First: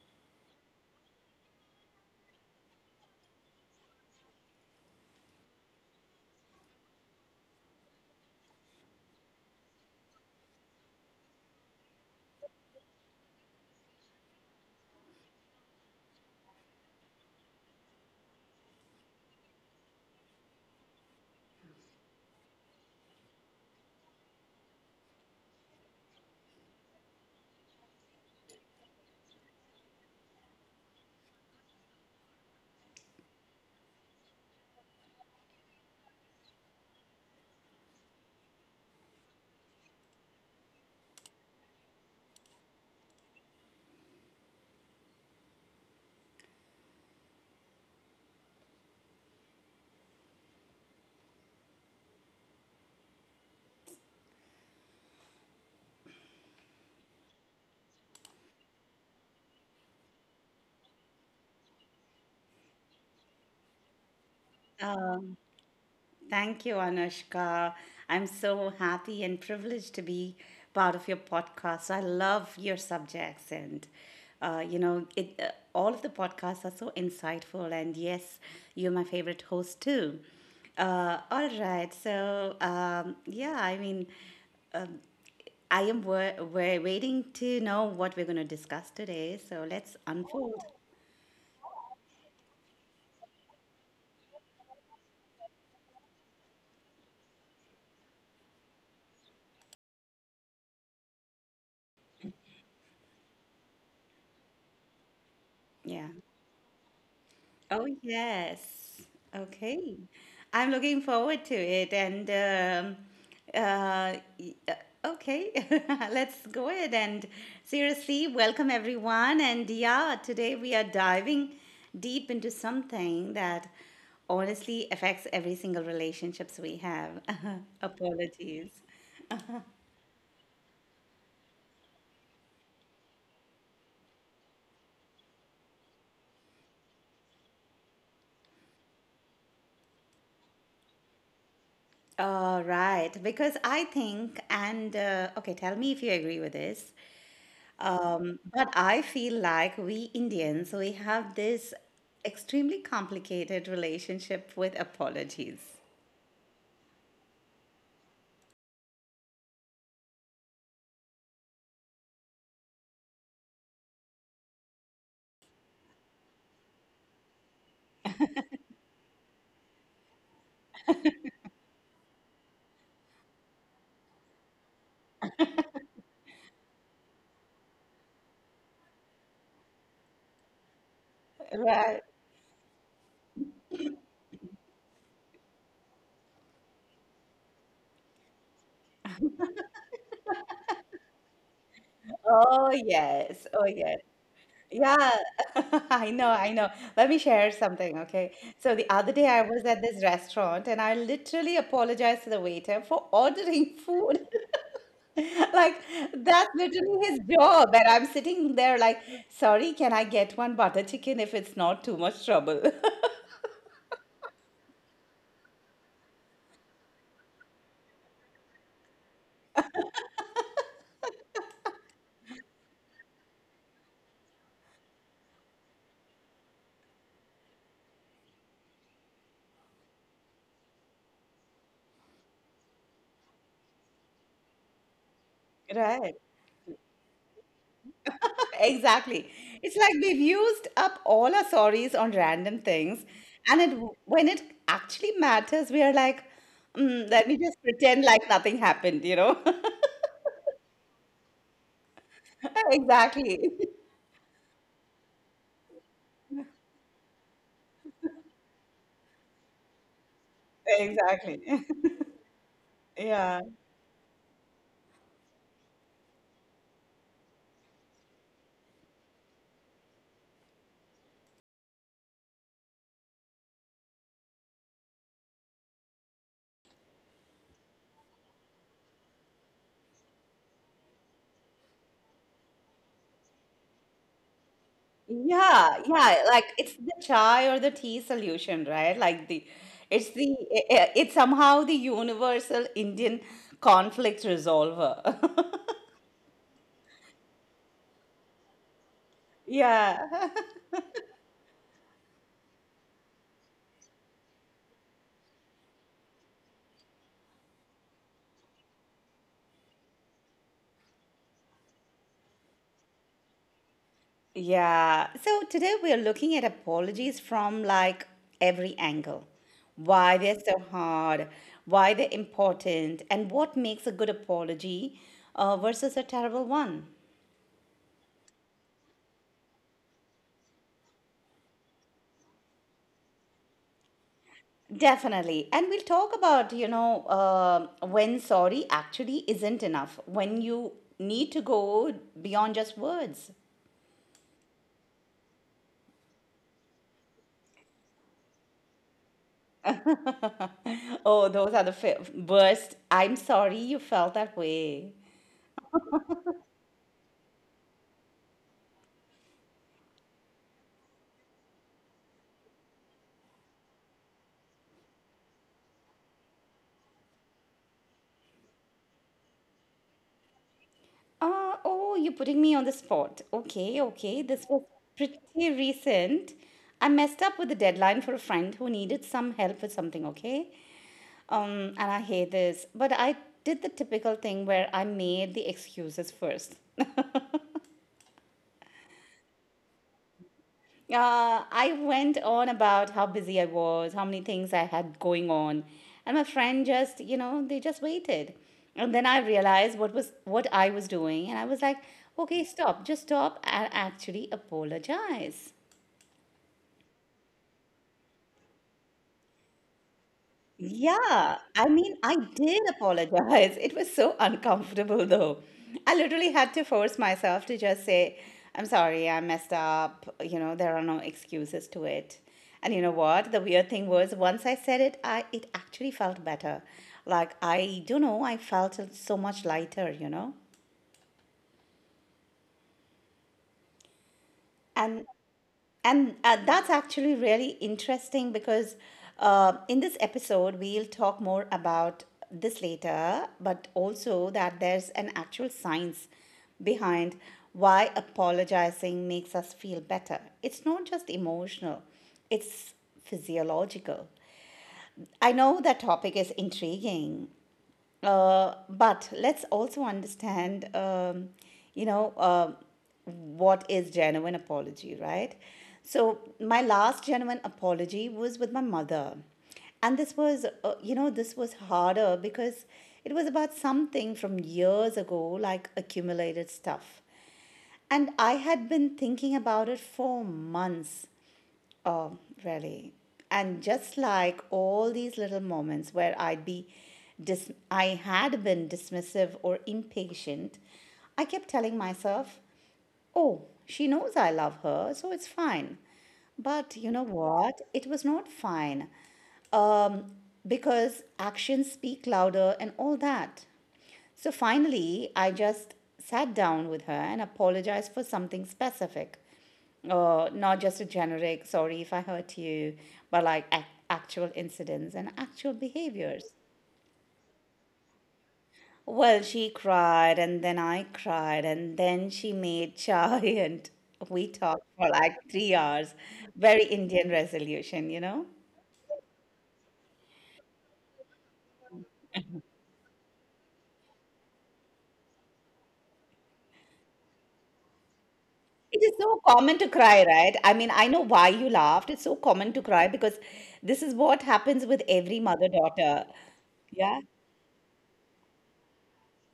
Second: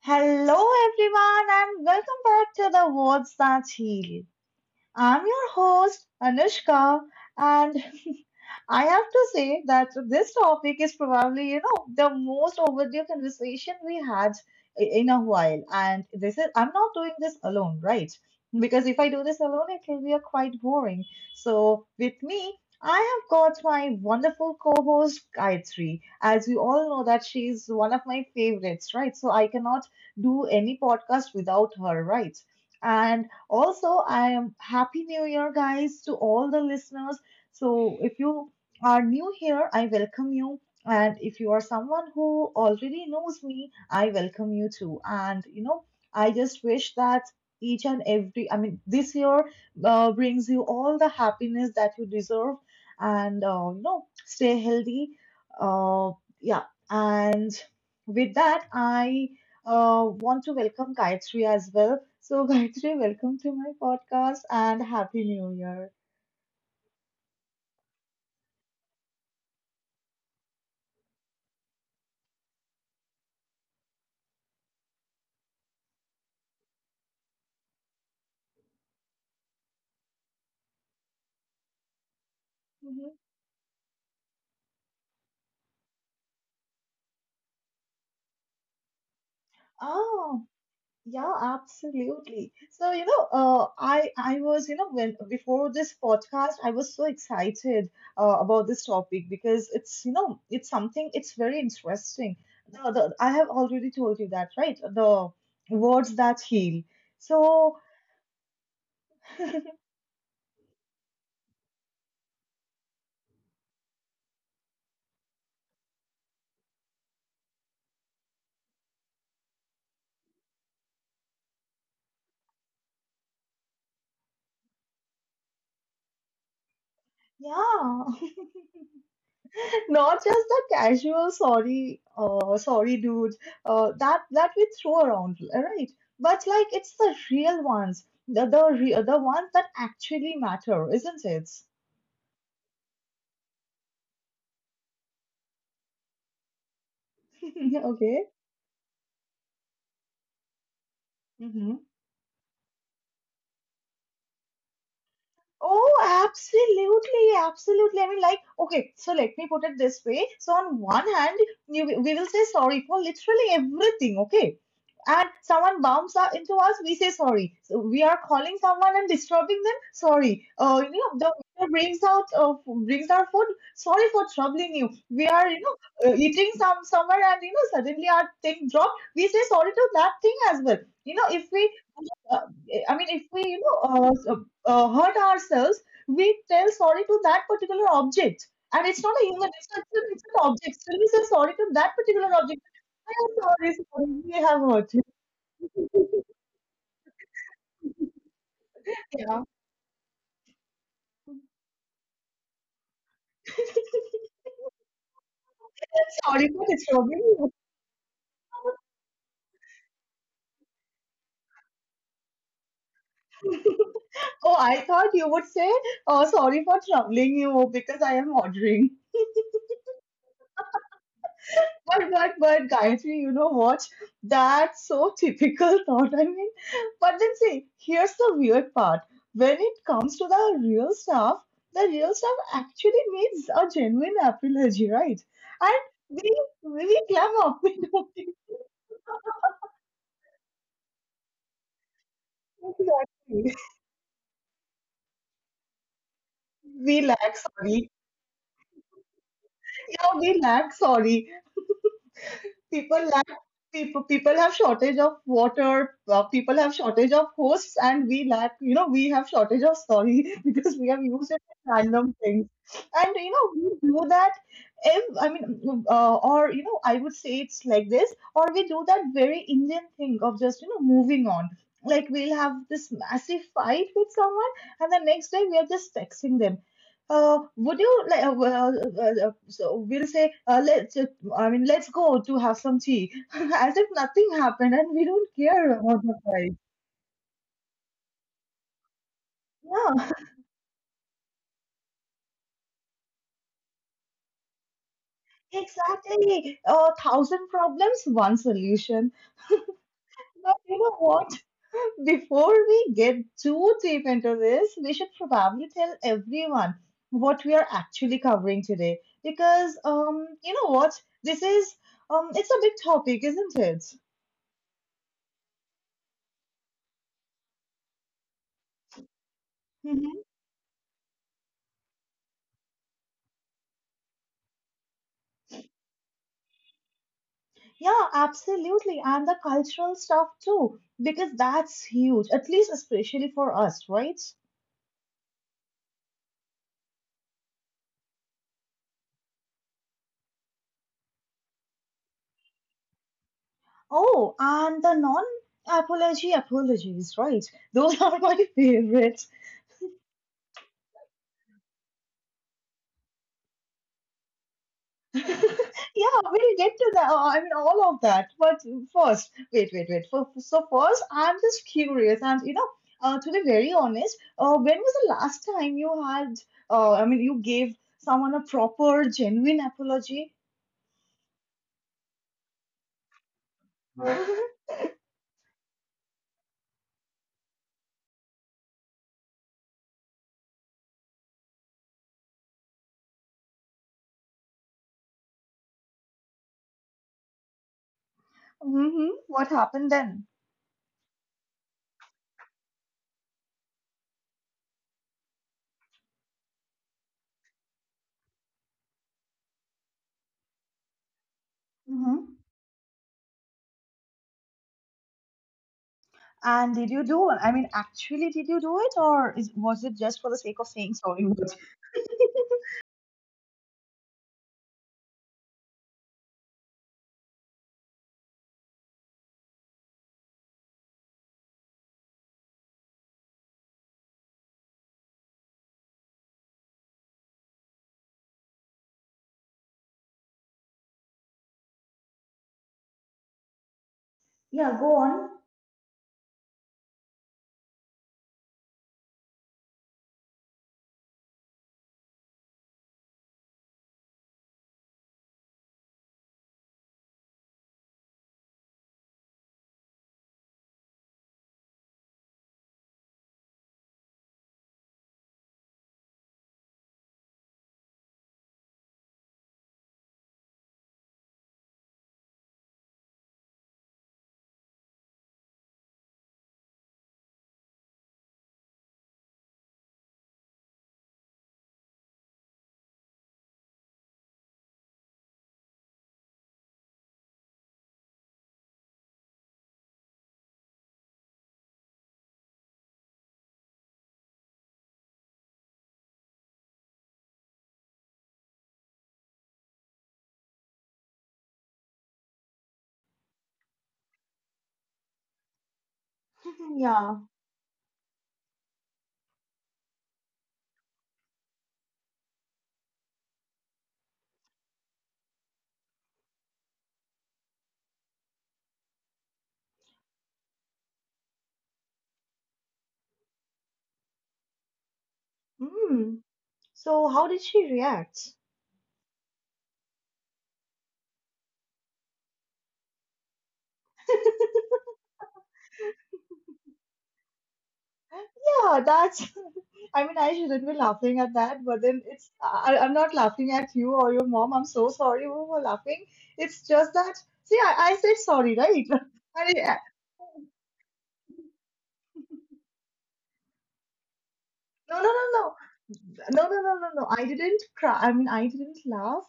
Hello, everyone, and welcome back to the Words That Heal. I'm your host, Anushka, and I have to say that this topic is probably, you know, the most overdue conversation we had in a while. And this is, I'm not doing this alone, right? Because if I do this alone, it will be a quite boring. So with me, I have got my wonderful co-host Gayatri. As you all know that she's one of my favorites, right? So I cannot do any podcast without her, right? And also, I am happy new year, guys, to all the listeners. So, if you are new here, I welcome you. And if you are someone who already knows me, I welcome you too. And you know, I just wish that each and every, I mean, this year brings you all the happiness that you deserve. And you know, stay healthy. Uh, yeah. And with that, I want to welcome Gayatri as well. So, Gayatri, welcome to my podcast and Happy New Year. Thank you, Anushka. I'm so happy and privileged to be part of your podcast. I love your subjects, and you know, all of the podcasts are so insightful. And yes, you're my favorite host too. All right, so Mhm. Yeah, I mean, I am waiting to know what we're going to discuss today. So let's Oh, unfold. yeah, absolutely. So, you know, I was, you know, when before this podcast, I was so excited about this topic because it's, you know, it's something it's very interesting. I have already told you that, right? The Yeah. words that heal. So, Oh, yes. Okay. I'm looking forward to it. Um, uh, y- uh, okay, let's go ahead and seriously welcome everyone. And yeah, today we are diving deep into something that honestly affects every single relationships we have. yeah. Apologies. Not just the casual sorry, sorry dudes that we throw around, right? But like it's the real ones, the ones that actually matter, isn't it? All right, because I think, and okay, tell me if you agree with this. Okay. But I feel like we Indians, we have this Mm-hmm. extremely complicated relationship with apologies. Oh, absolutely, absolutely. I mean, like, okay, so let me put it this way. So, on one hand, we will say sorry for literally everything, okay? And someone bumps up into us, we say sorry. So we are calling someone and disturbing them, sorry. You know, the waiter brings out brings our food, sorry for troubling you. We are, you know, eating some somewhere and you know suddenly our thing dropped. We say sorry to that thing as well. You know, if we Right. uh, I mean, if we you know uh, uh, hurt ourselves, we tell sorry to that particular object, and it's not a human; it's, not, it's an object. Still, we say sorry to that particular object. Oh, I am yes. Oh, sorry, yes. sorry, we have hurt you. Yeah. I know. I know. Let me share something. Okay. So the other day I Yeah, was at this restaurant and I literally apologized to the waiter for ordering food. Like that's sorry for literally his disturbing you. job. And I'm sitting there like, sorry, can I get one butter chicken if it's not too much trouble? Oh, I thought you would say, "Oh, sorry for troubling you," because I am ordering. But Gayatri, you know what? That's so typical thought. I mean, but then see, here's the weird part. When it comes to the real stuff actually needs a genuine apology, right? And Right. we we clam up. We don't think- Exactly. It's like we've used up all our sorries on random things. Exactly. And when it actually matters, we are like, We mm, let lack me just sorry. pretend like nothing happened? Yeah, we lack sorry. People lack Exactly. people have shortage of water, people have shortage of hosts, and we lack, you know, we have shortage of sorry because we have used Exactly. it in random things. And you Yeah. know we do that, if I mean or you know I would say it's like this, or we do that very Indian thing of just, you know, moving on. Like we'll have this massive fight with someone and the next day we are just texting them, would you like? Well, so we'll say, let's. I mean, let's go to have some tea, as if nothing happened, and we don't care Yeah. about the Yeah. Like price. it's the chai or the tea solution, right? Yeah, It's it's somehow the universal Indian conflict resolver. exactly. A 1,000 problems, one solution. Yeah. But you know what? Before we get too deep into this, we should probably tell everyone what we are actually covering today, because you know what? This is it's a big topic, isn't it? Yeah. So today we are looking at apologies from like every angle. Why they're so hard, why they're important, and what makes a good apology versus a terrible one. Yeah, absolutely. And the cultural stuff too, because that's huge, at least especially for us, right? Definitely. And we'll talk about, you know, when sorry actually isn't enough, when you need to go beyond just words. Oh, and the non apology apologies, right? Those are my favorite. Oh, those are the worst. I'm sorry you felt that way. Yeah, we'll get to that. I mean, all of that. But first, first, I'm just curious. And, you know, to be very honest, when was the last time you had, I mean, you gave someone a proper, genuine apology? Oh, you're putting me on the spot. Okay, okay. This was pretty recent. I messed up with the deadline for a friend who needed some help with something, okay? And I hate this. But I did the typical thing where I made the excuses first. Mm-hmm. What happened then? I went on about how busy I was, how many things I had going on, and my friend just, you know, they just waited. And then I realized what I was doing, and I was like, Mm-hmm. okay, stop, just stop and actually apologize. And did you do I mean, actually, did you do it, or is, was it just for the sake of saying sorry? Yeah, I mean, I did apologize. It was so uncomfortable, though. I literally had to force myself to just say, I'm sorry, I messed up. You know, there are no excuses to it. And you know what? The weird thing was, once I said it, I it actually felt better. Like, I don't know, I felt so much lighter, you know? Yeah, go And on. And that's actually really interesting because in this episode, we'll talk more about this later, but also that there's an actual science behind why apologizing makes us feel better. It's not just emotional, it's physiological. I know that topic is intriguing but let's also understand, you know, what is genuine apology, right? So my last genuine apology was with my mother, and this was, you know, this was harder because it was about something from years ago, like accumulated stuff. And I had been thinking about it for months. Oh really. And just like all these little moments where I'd be I had been dismissive or impatient, I kept telling myself, oh, she knows I love her, so it's fine. But you know Yeah. what? It was not fine. Um, because actions speak louder and all that. So finally, I just sat down with her and apologized for something specific. Not just a generic, sorry if I hurt you, but like actual incidents and actual behaviors. Mm. So, how did she react? Well, she cried, and then I cried, and then she made chai, and we talked for like 3 hours. Very Indian resolution, you know? Yeah, that's. I mean, I shouldn't be laughing at that, but then it's. I'm not laughing at you or your mom. I'm so sorry for laughing. It's just that. See, I said sorry, It right? is so common I. to it- cry, right? I mean, I know why you laughed. It's so common to cry because this is what happens with no, no, every no, mother-daughter. No, no, no, no, Yeah. no. I didn't cry. I mean, I didn't laugh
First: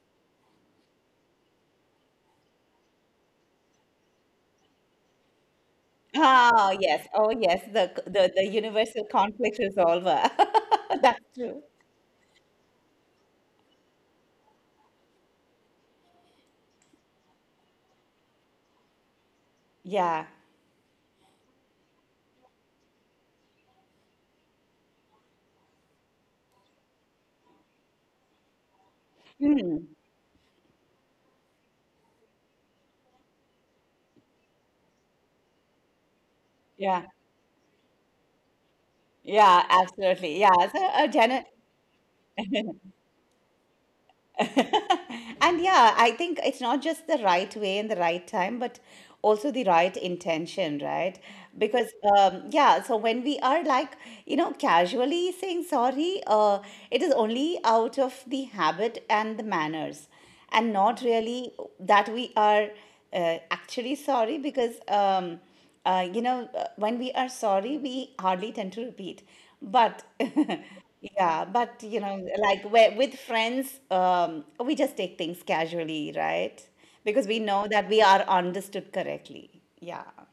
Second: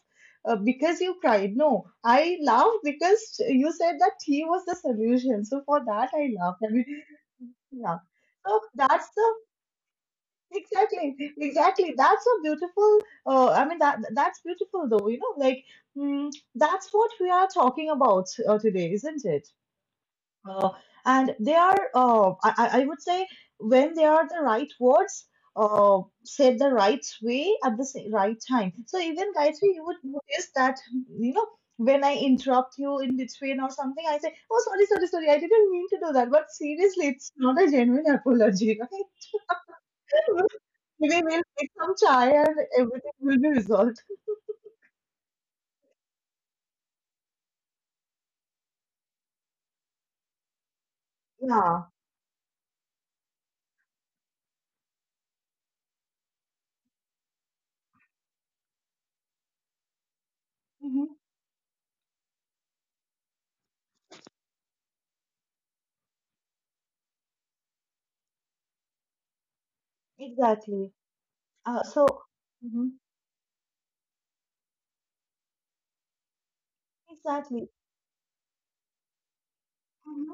because you cried. No, I laughed because you said that he was the solution. So for that, I laughed. I Ah, mean, yes. Oh, yes. The yeah. So universal that's the conflict resolver. exactly, That's true. exactly. That's a beautiful. I mean, that's beautiful though. You know, like mm, that's what we are talking about today, isn't it? Yeah. Uh, and they are, I would say, when they are the right words, said the right way at the right time. So even Gayatri, you would notice that, you know, when I interrupt you in between or something, I say, oh, sorry, sorry, sorry, I didn't mean to do that. But Yeah. seriously, it's not a genuine apology. Yeah, absolutely. Right? Yeah. So a Maybe we'll gener make some chai and everything will be resolved. and yeah, I think it's not just the right way and the right time, but also the right intention, right? Yeah, Because yeah, so when we are like you know casually saying sorry, it is only out of the habit and the manners, and not hmm really that we are actually sorry because. You know, when we are sorry, we hardly tend to repeat. But exactly. yeah, Uh, but you so, know, like mhm, where, with friends, we just take things casually, right? Because we know exactly. that we are understood correctly. Yeah, Mm-hmm.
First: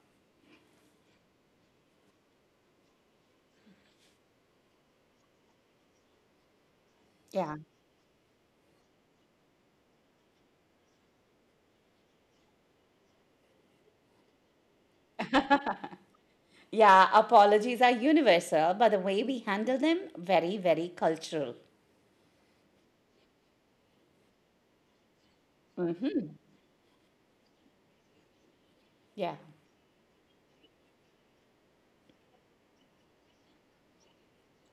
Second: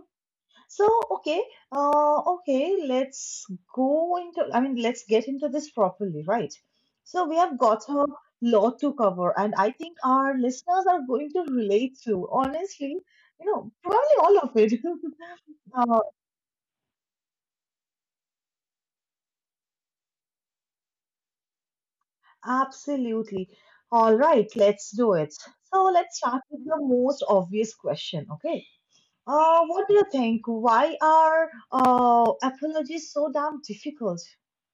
So, okay, I mean, let's get into this properly, right? So, we yeah. have got a lot to cover, and I think our listeners are going to relate to, honestly, you know, probably all of it. Uh, Yeah, apologies are universal, but the way we handle them, very, very cultural. absolutely. All right, let's do it. So, let's start with the most obvious question, okay? Yeah. What do you think? Why are apologies so damn difficult?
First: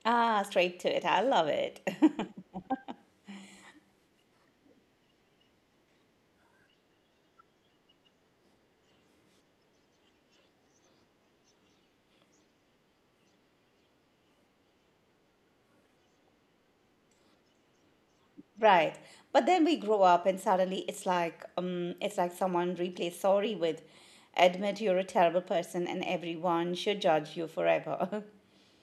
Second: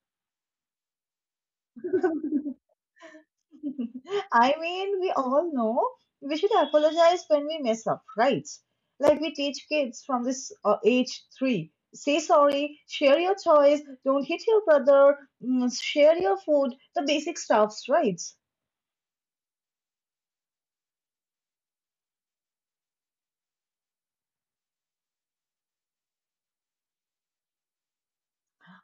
Ah, straight to it. I love it. I mean, we all know we should apologize when we mess up, right? Like we teach kids from this age 3. Say sorry, share your toys, don't hit your brother, mm, share your food, the basic stuffs, right? Right. But then we grow up and suddenly it's like someone replaced sorry with admit you're a terrible person and everyone should judge you forever.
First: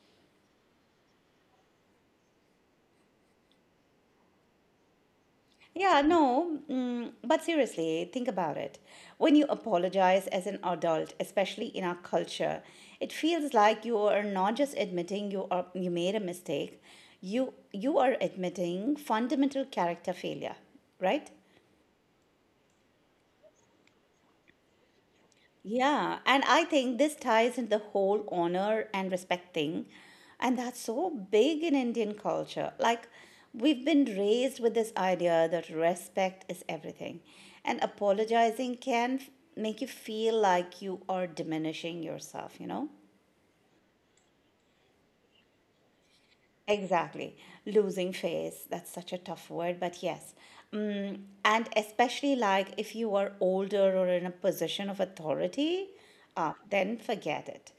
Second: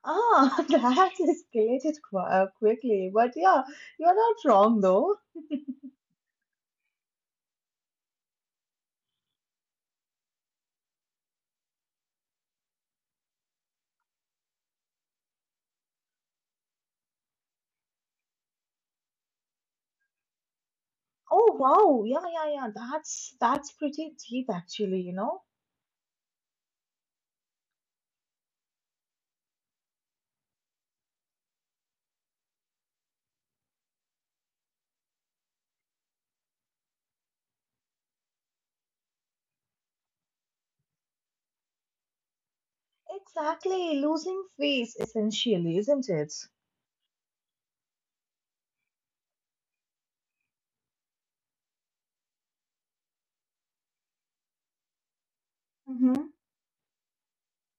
Ah, that escalated quickly. But yeah, you're not wrong though. Yeah, no. Mm, but seriously, think about it. When you apologize as an adult, especially in our culture, it feels like you are not just admitting you made a mistake. You are admitting fundamental character failure, right? Oh wow, yeah, yeah, yeah. That's pretty deep actually, you know? Yeah, and I think this ties in the whole honor and respect thing. And that's so big in Indian culture. Like, we've been raised with this idea that respect is everything. And apologizing can make you feel like you are diminishing yourself, you know? Exactly, losing face essentially, isn't it? Exactly. Losing face, that's such a tough word, but yes. Mm, and especially like if you are older or in a position of authority, Mhm. ah, then forget it.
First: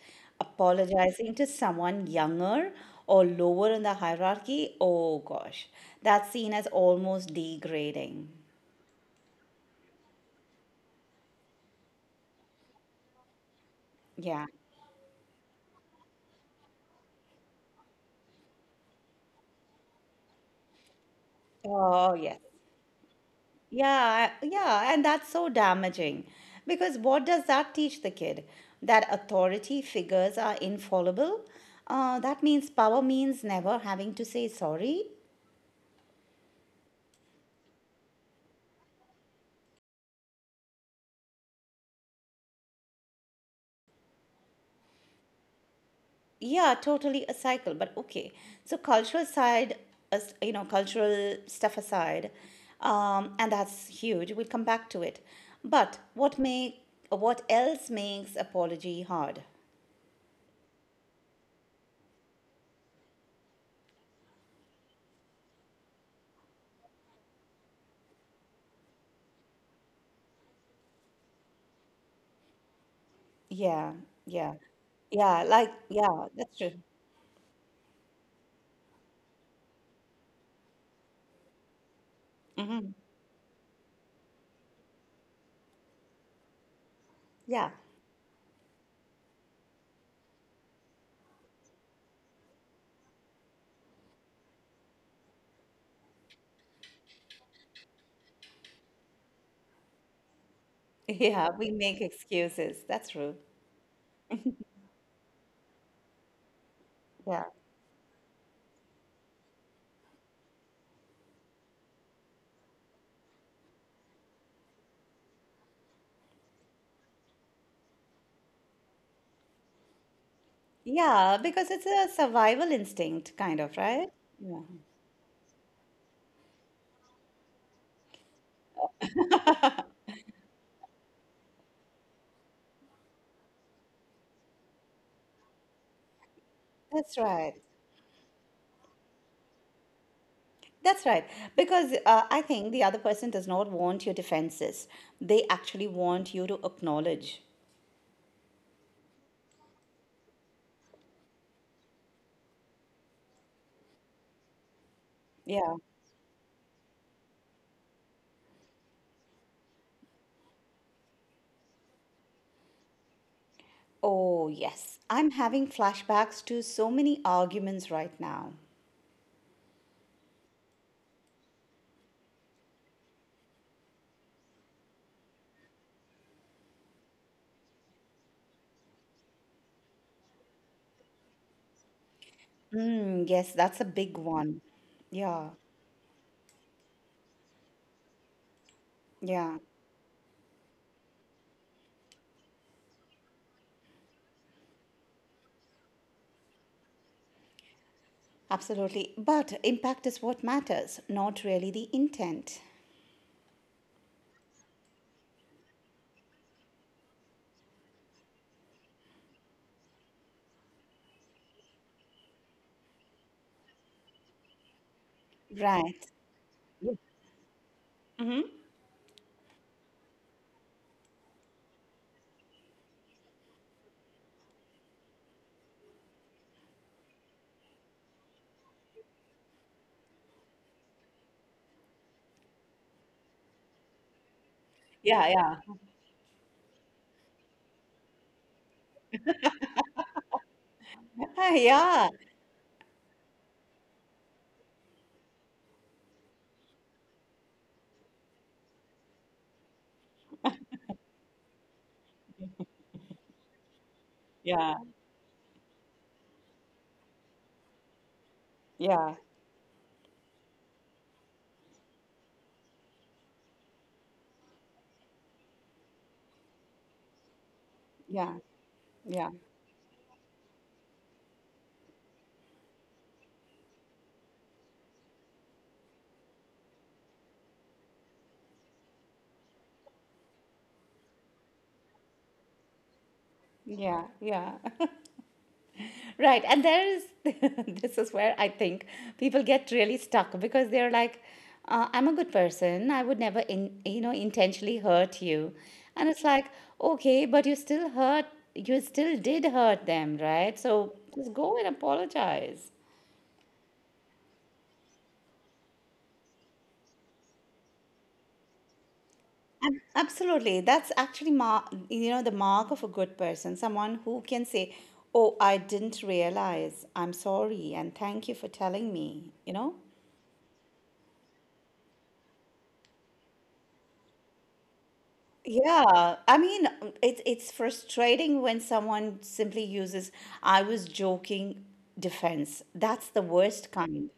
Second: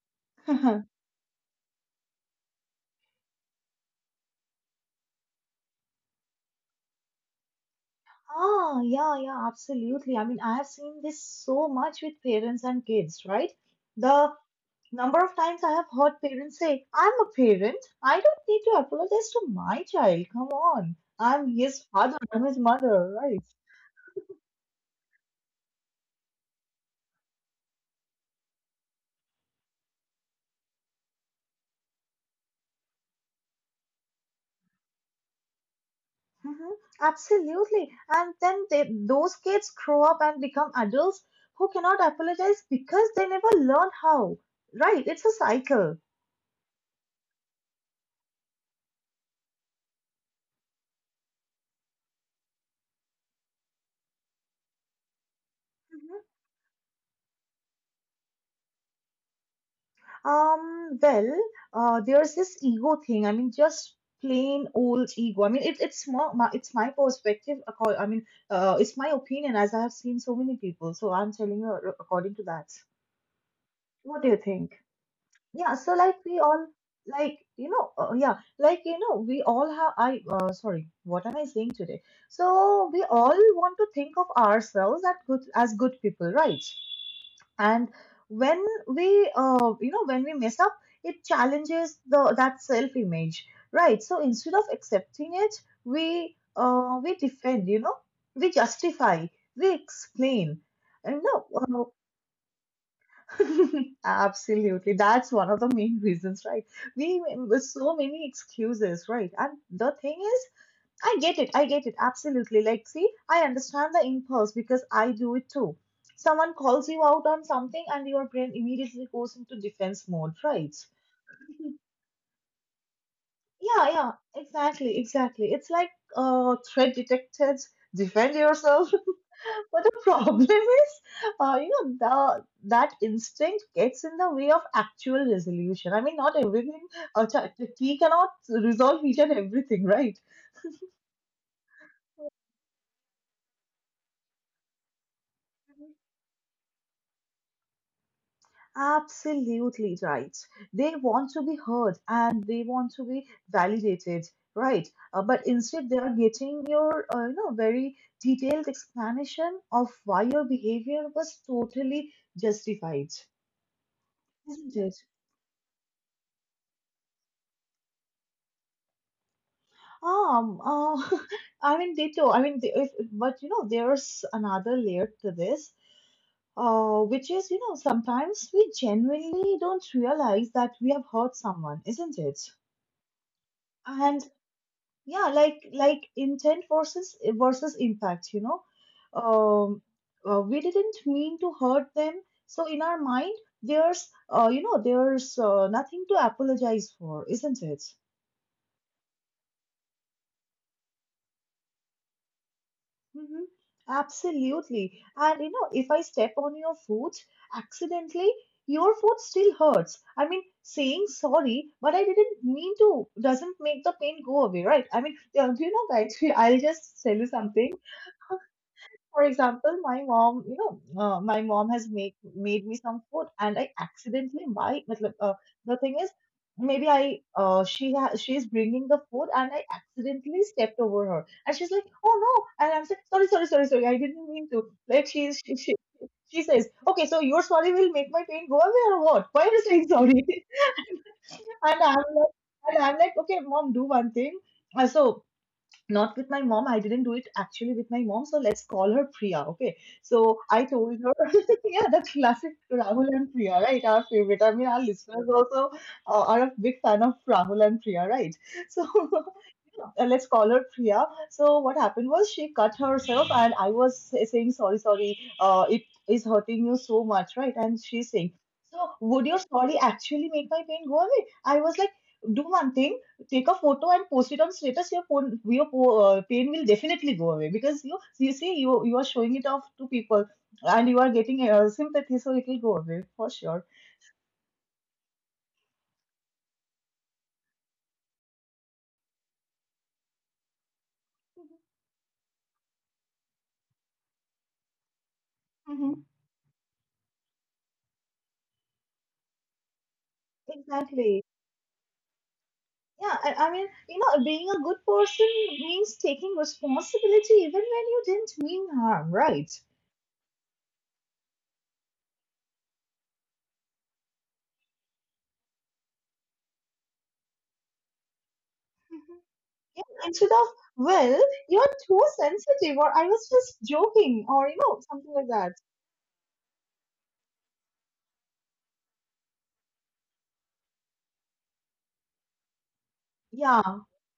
Apologizing to someone younger or lower in the hierarchy, oh gosh, that's seen as almost degrading. Ah, yeah, yeah, absolutely. I mean, I have seen this so much with parents and kids, right? The Yeah. number of times I have heard parents say, I'm a parent. I don't need to apologize to my child. Come on. I'm his Oh, father, yes. I'm his mother, right? Yeah, yeah, and that's so damaging because what does that teach the kid? That authority figures are infallible. That means power means never having to say sorry. Mhm. Absolutely. And then those kids grow up and become adults who cannot apologize because they never learn how. Right? It's a cycle. Yeah, totally a cycle, but okay. So cultural side, you know, cultural stuff aside, and that's huge. We'll come back to it. But Mhm. What else makes apology hard? Um, well, there's this ego thing. I mean, just plain old ego. I mean, it's more, it's my perspective. I mean, it's my opinion as I have seen so many people. So I'm telling you according to that. Yeah, What do you yeah, think? yeah. Like Yeah, so like yeah, we that's all true. We all have I sorry what am I saying today? Hmm. So we all want to think of ourselves as good people, right? Yeah. And when we you know when we mess up, it challenges the that self-image, right? So instead of accepting it, we defend, you know, we justify, we explain, and no, Yeah, we make excuses. That's true. Absolutely. That's one of the main reasons, right? We Yeah. with so many excuses, right? And the thing is, I get it. I get it. Absolutely. Like, see, I understand the impulse because I do it too. Someone calls you out on something and your brain immediately goes into defense mode, right? Yeah, because it's a survival instinct, kind of, Yeah, right? yeah, Yeah, exactly, exactly. It's like threat detected, defend yourself. But the problem is, you know, the that instinct gets in the way of actual resolution. I mean, not everything. that's right. Tea cannot resolve each and everything, right? That's right. Because I think the other person does not want your defenses. They actually want you to acknowledge. Absolutely right. They want to be heard and they want to be validated, right? But Yeah. instead, they are getting your, you know, very detailed explanation of why your behavior was totally justified, Oh, isn't it? yes. I'm having flashbacks to so many arguments right now. Um, uh, I mean, they do. I mean, they, if, but you know, there's another layer to this, which is, you know, sometimes we genuinely don't realize that we have hurt someone, isn't it? Mm, yes, that's a big And one. yeah, Yeah, like intent versus impact, you know, yeah, um, we didn't mean to hurt them, so in our mind, there's nothing to apologize for, isn't it? absolutely. But impact is what matters, not really the intent. Mhm. Absolutely. And you know, if I step on your foot accidentally, your foot still hurts. I mean, saying sorry, but I didn't mean to, doesn't make the pain go away, right? I mean, do you know, Right. guys, I'll just tell you something. Mm-hmm. For example, my mom, you know, my mom has make made me some food, and I accidentally buy. Matlab, the thing is, maybe I she she is bringing the food, and I accidentally stepped over her, and she's like, "Oh no!" And I'm saying, "Sorry, sorry, sorry, sorry. I didn't mean to." Like Yeah, she's yeah. she she says, "Okay, so your sorry will make my pain go away or what? Why are you saying sorry?" and I'm Yeah, like, and I'm like, "Okay, mom, do one thing." So not with my mom. I didn't do it actually with my mom. So let's call her Priya. Okay. So I told her, yeah, the classic Rahul and Priya, right? Our favorite. I mean, yeah, our listeners also are a big fan of Rahul and Priya, right? So yeah, let's call her Priya. So what happened was she cut herself, and I was saying sorry, sorry. It is hurting you so much, right? And she's saying, yeah, so would yeah, your sorry actually make my pain go away? I was like, do one thing, take a photo and post it on status. Your pain will definitely go away because you see you are showing it off to people, and you are getting sympathy, so it will go away for sure. yeah, yeah. Right. And there is, this is where I think people get really stuck because they're like, I'm a good person. I would never, in, you know, intentionally hurt you. Hmm. And it's like, okay, but you still hurt, you still did hurt them, right? So Exactly. just go and apologize. Yeah, and I mean, you know, being a good person means taking responsibility even when you didn't mean harm, right? Absolutely. That's actually you know the mark of a good person, someone who can say, "Oh, I didn't realize. I'm sorry and thank you for telling Mhm. me." You know? Yeah, instead of, well, you're too sensitive, or I was just joking, or, you know, something like that. Yeah. I mean, it's frustrating when someone simply uses "I was joking" defense. That's the worst Yeah, kind.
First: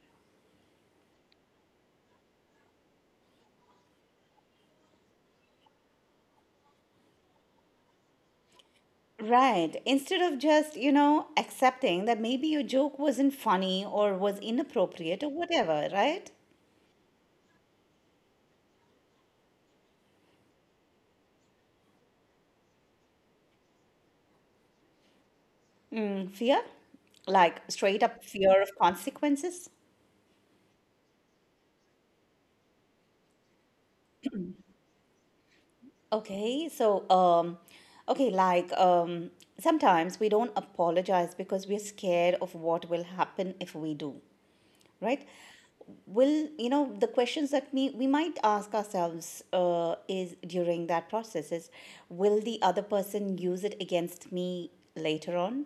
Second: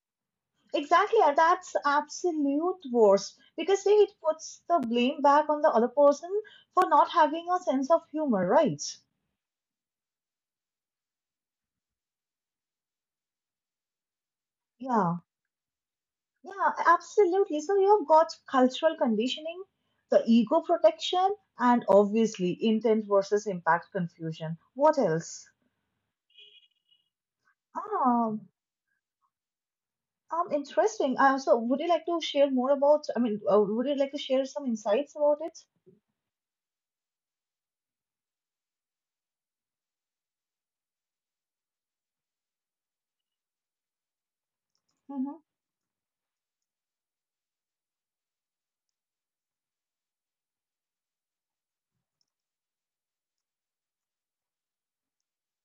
exactly. and That's absolute worst. Because, see, it puts the blame back on the other person for not having a sense of humor, right? Right. Instead of just, you know, accepting that maybe your joke wasn't funny or was Yeah. inappropriate or whatever, right? Yeah, absolutely. So you've got cultural conditioning, the ego protection, and obviously intent versus impact confusion. What else? Mm, fear? Like straight up Um, fear of consequences? Interesting. So would you like to share more about, I mean, would you like to share some insights about it? Okay, so okay, sometimes we don't apologize because we're scared of what will happen if we do. Right. Mm-hmm, will You know, the questions that we might ask ourselves is during that process is, will the other person use it against me later on,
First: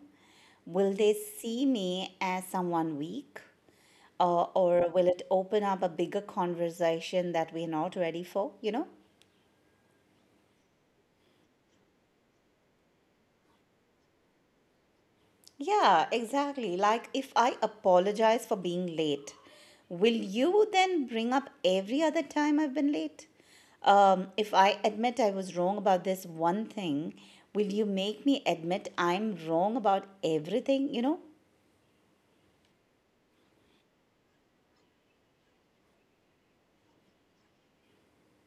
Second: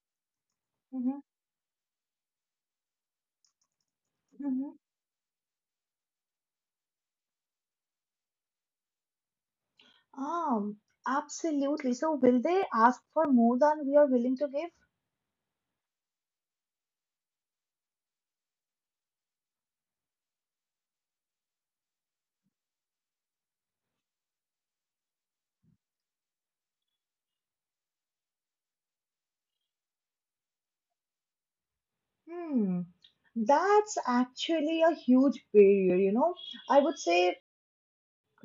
will they mm-hmm, see me as someone weak, mm-hmm. or will it open up a bigger conversation that we're not ready for, you know? Um, absolutely. So will they ask for more than we are willing to give? Yeah, exactly. Like if I apologize for being late, will you then bring up every other time I've been late? If I admit I was wrong about this one thing, will you make me admit I'm wrong about everything, you know? Hmm. That's actually a huge barrier, you know. I would say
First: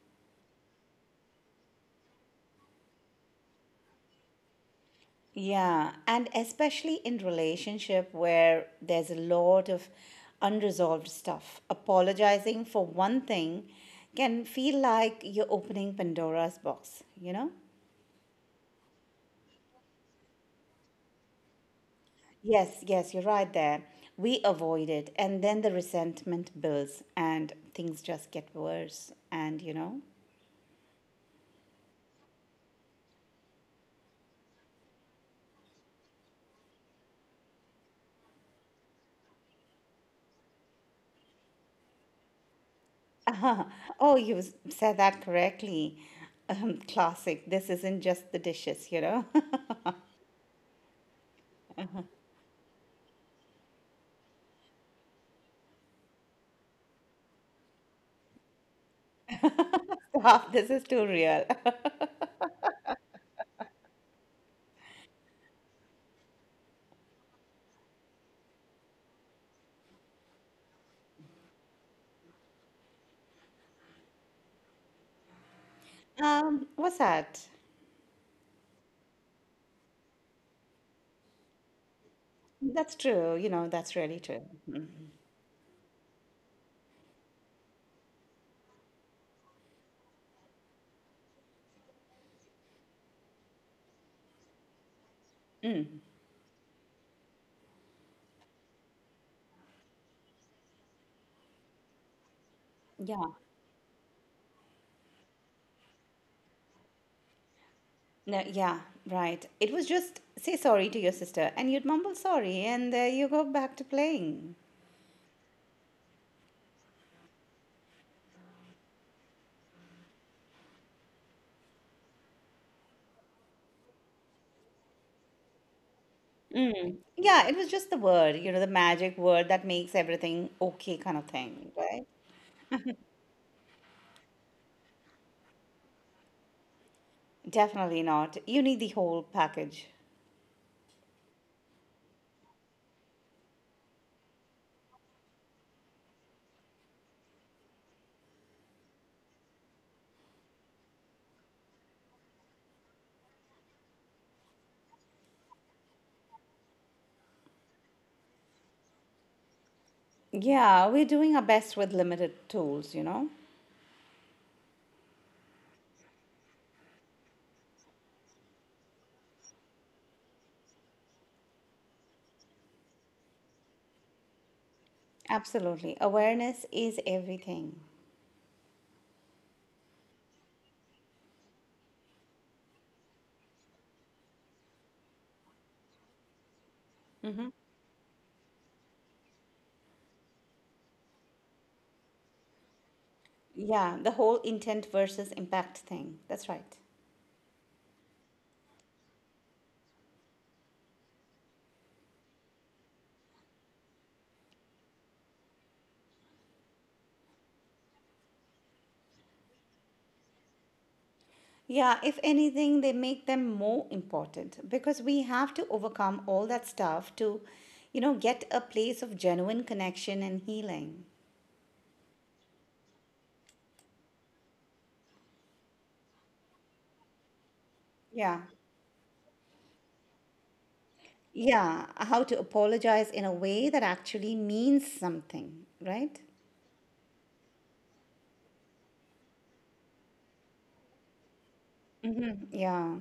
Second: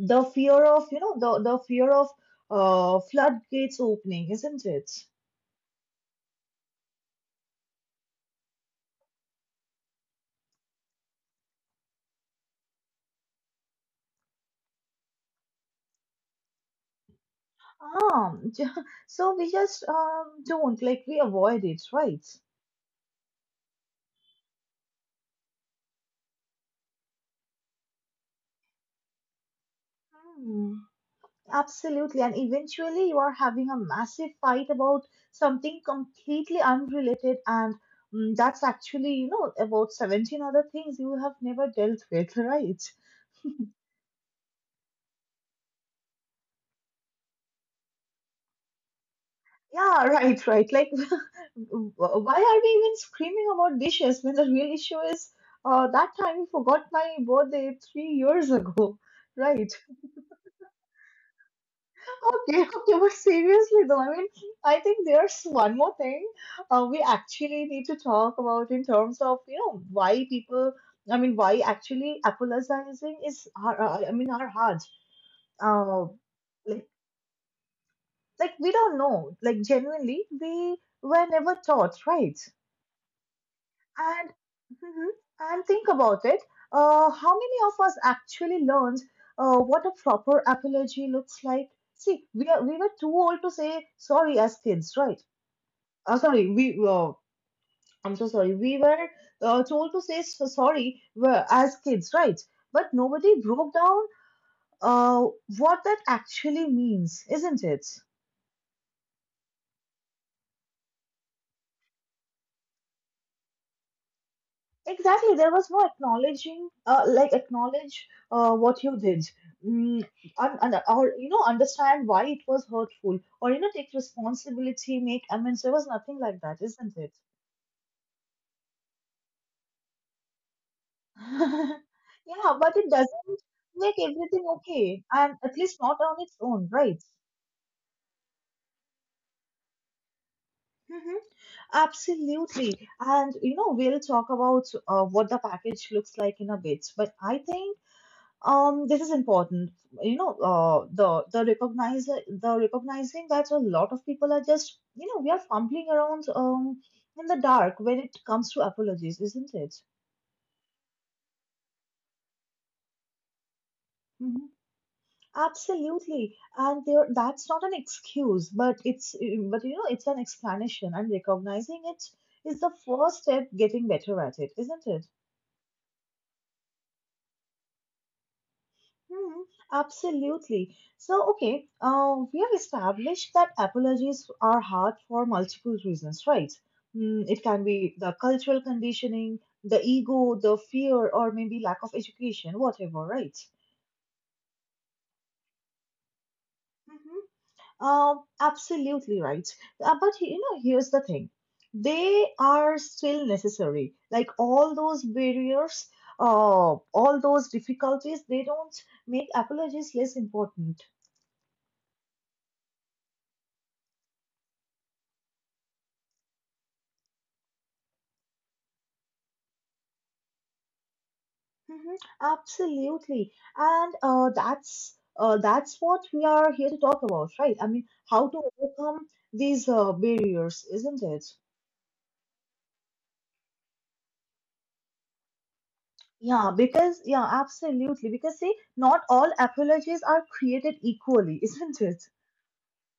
the fear of, you know, the fear of floodgates opening, isn't it? Yeah, and especially in relationship where there's a lot of unresolved stuff. Apologizing for one thing can feel like you're opening Pandora's box, you know? Ah, so we just don't, like, we avoid it, right? Yes, yes, you're right there. We avoid it, and then the resentment builds, and things just get worse. And you know, Hmm, absolutely. And eventually you are having a massive fight about something completely unrelated and that's actually, you know, about 17 other things you have never dealt with, right? uh oh, you said that correctly. Classic. This isn't just the dishes, you know. Yeah, right, right. Like why are we even screaming about dishes when the real issue is that time you forgot my birthday 3 years ago, right? Stop, this is too real. Okay, okay, but seriously though, I mean, I think there's one more thing we actually need to talk about in terms of, you know, why people, I mean, why actually apologizing is, I mean, our hard. Uh, like, What's that? like, we don't know, like, genuinely, we were never taught, right? That's true. You know, that's really And true. mhm, and think about it. How many of us actually learned what a proper apology looks like? See, we were too old to say sorry as kids, right? Sorry, we I'm so sorry. We were told to say so sorry as kids, right? But Yeah. nobody broke down uh, what that actually means, isn't it? No, yeah, right. It was just say sorry to your sister, and you'd mumble sorry, and you go back to playing. Exactly, there was no acknowledging, like acknowledge what you did, mm, or you know, understand why it was hurtful, or you know, take responsibility, make amends. There was nothing like that, isn't it? Yeah, it was just the word, the magic word that makes everything okay kind of thing, right? yeah, but it doesn't make everything okay, and at least not on its own, right? Definitely not. You need the whole package. Mhm. Absolutely. And you know, we'll talk about what the package looks like in a bit, but I think this is important. You know, the recognize the recognizing that a lot of people are just, you know, we are fumbling around in the dark when it comes to apologies, isn't it? Yeah, we're doing our best with limited tools, you know? Hmm. Absolutely, and there that's not an excuse, but it's, but you know, it's an explanation, and recognizing it is the first step getting better at it, isn't it? Absolutely. Awareness is everything. Mhm, absolutely. So, okay, we have established that apologies are hard for multiple reasons, right? Mm, it can be the cultural conditioning, the ego, the fear, or maybe lack of education, whatever, right? Yeah, the whole intent versus impact thing. That's right. Mhm. Absolutely right. But you know, here's the thing. They are still necessary. Like all those barriers, uh, all those difficulties, they don't make apologies less important. Yeah, if anything, they make them more important because we have to overcome all that stuff to, get a place of genuine connection and healing. Mhm, absolutely, and that's what we are here to talk about, right? I mean, how Yeah. to overcome these barriers, isn't it? Yeah, how to apologize in a way that actually means something, right? Yeah, because yeah, absolutely. Because see, not all apologies are created equally, isn't it? Hmm. Yeah.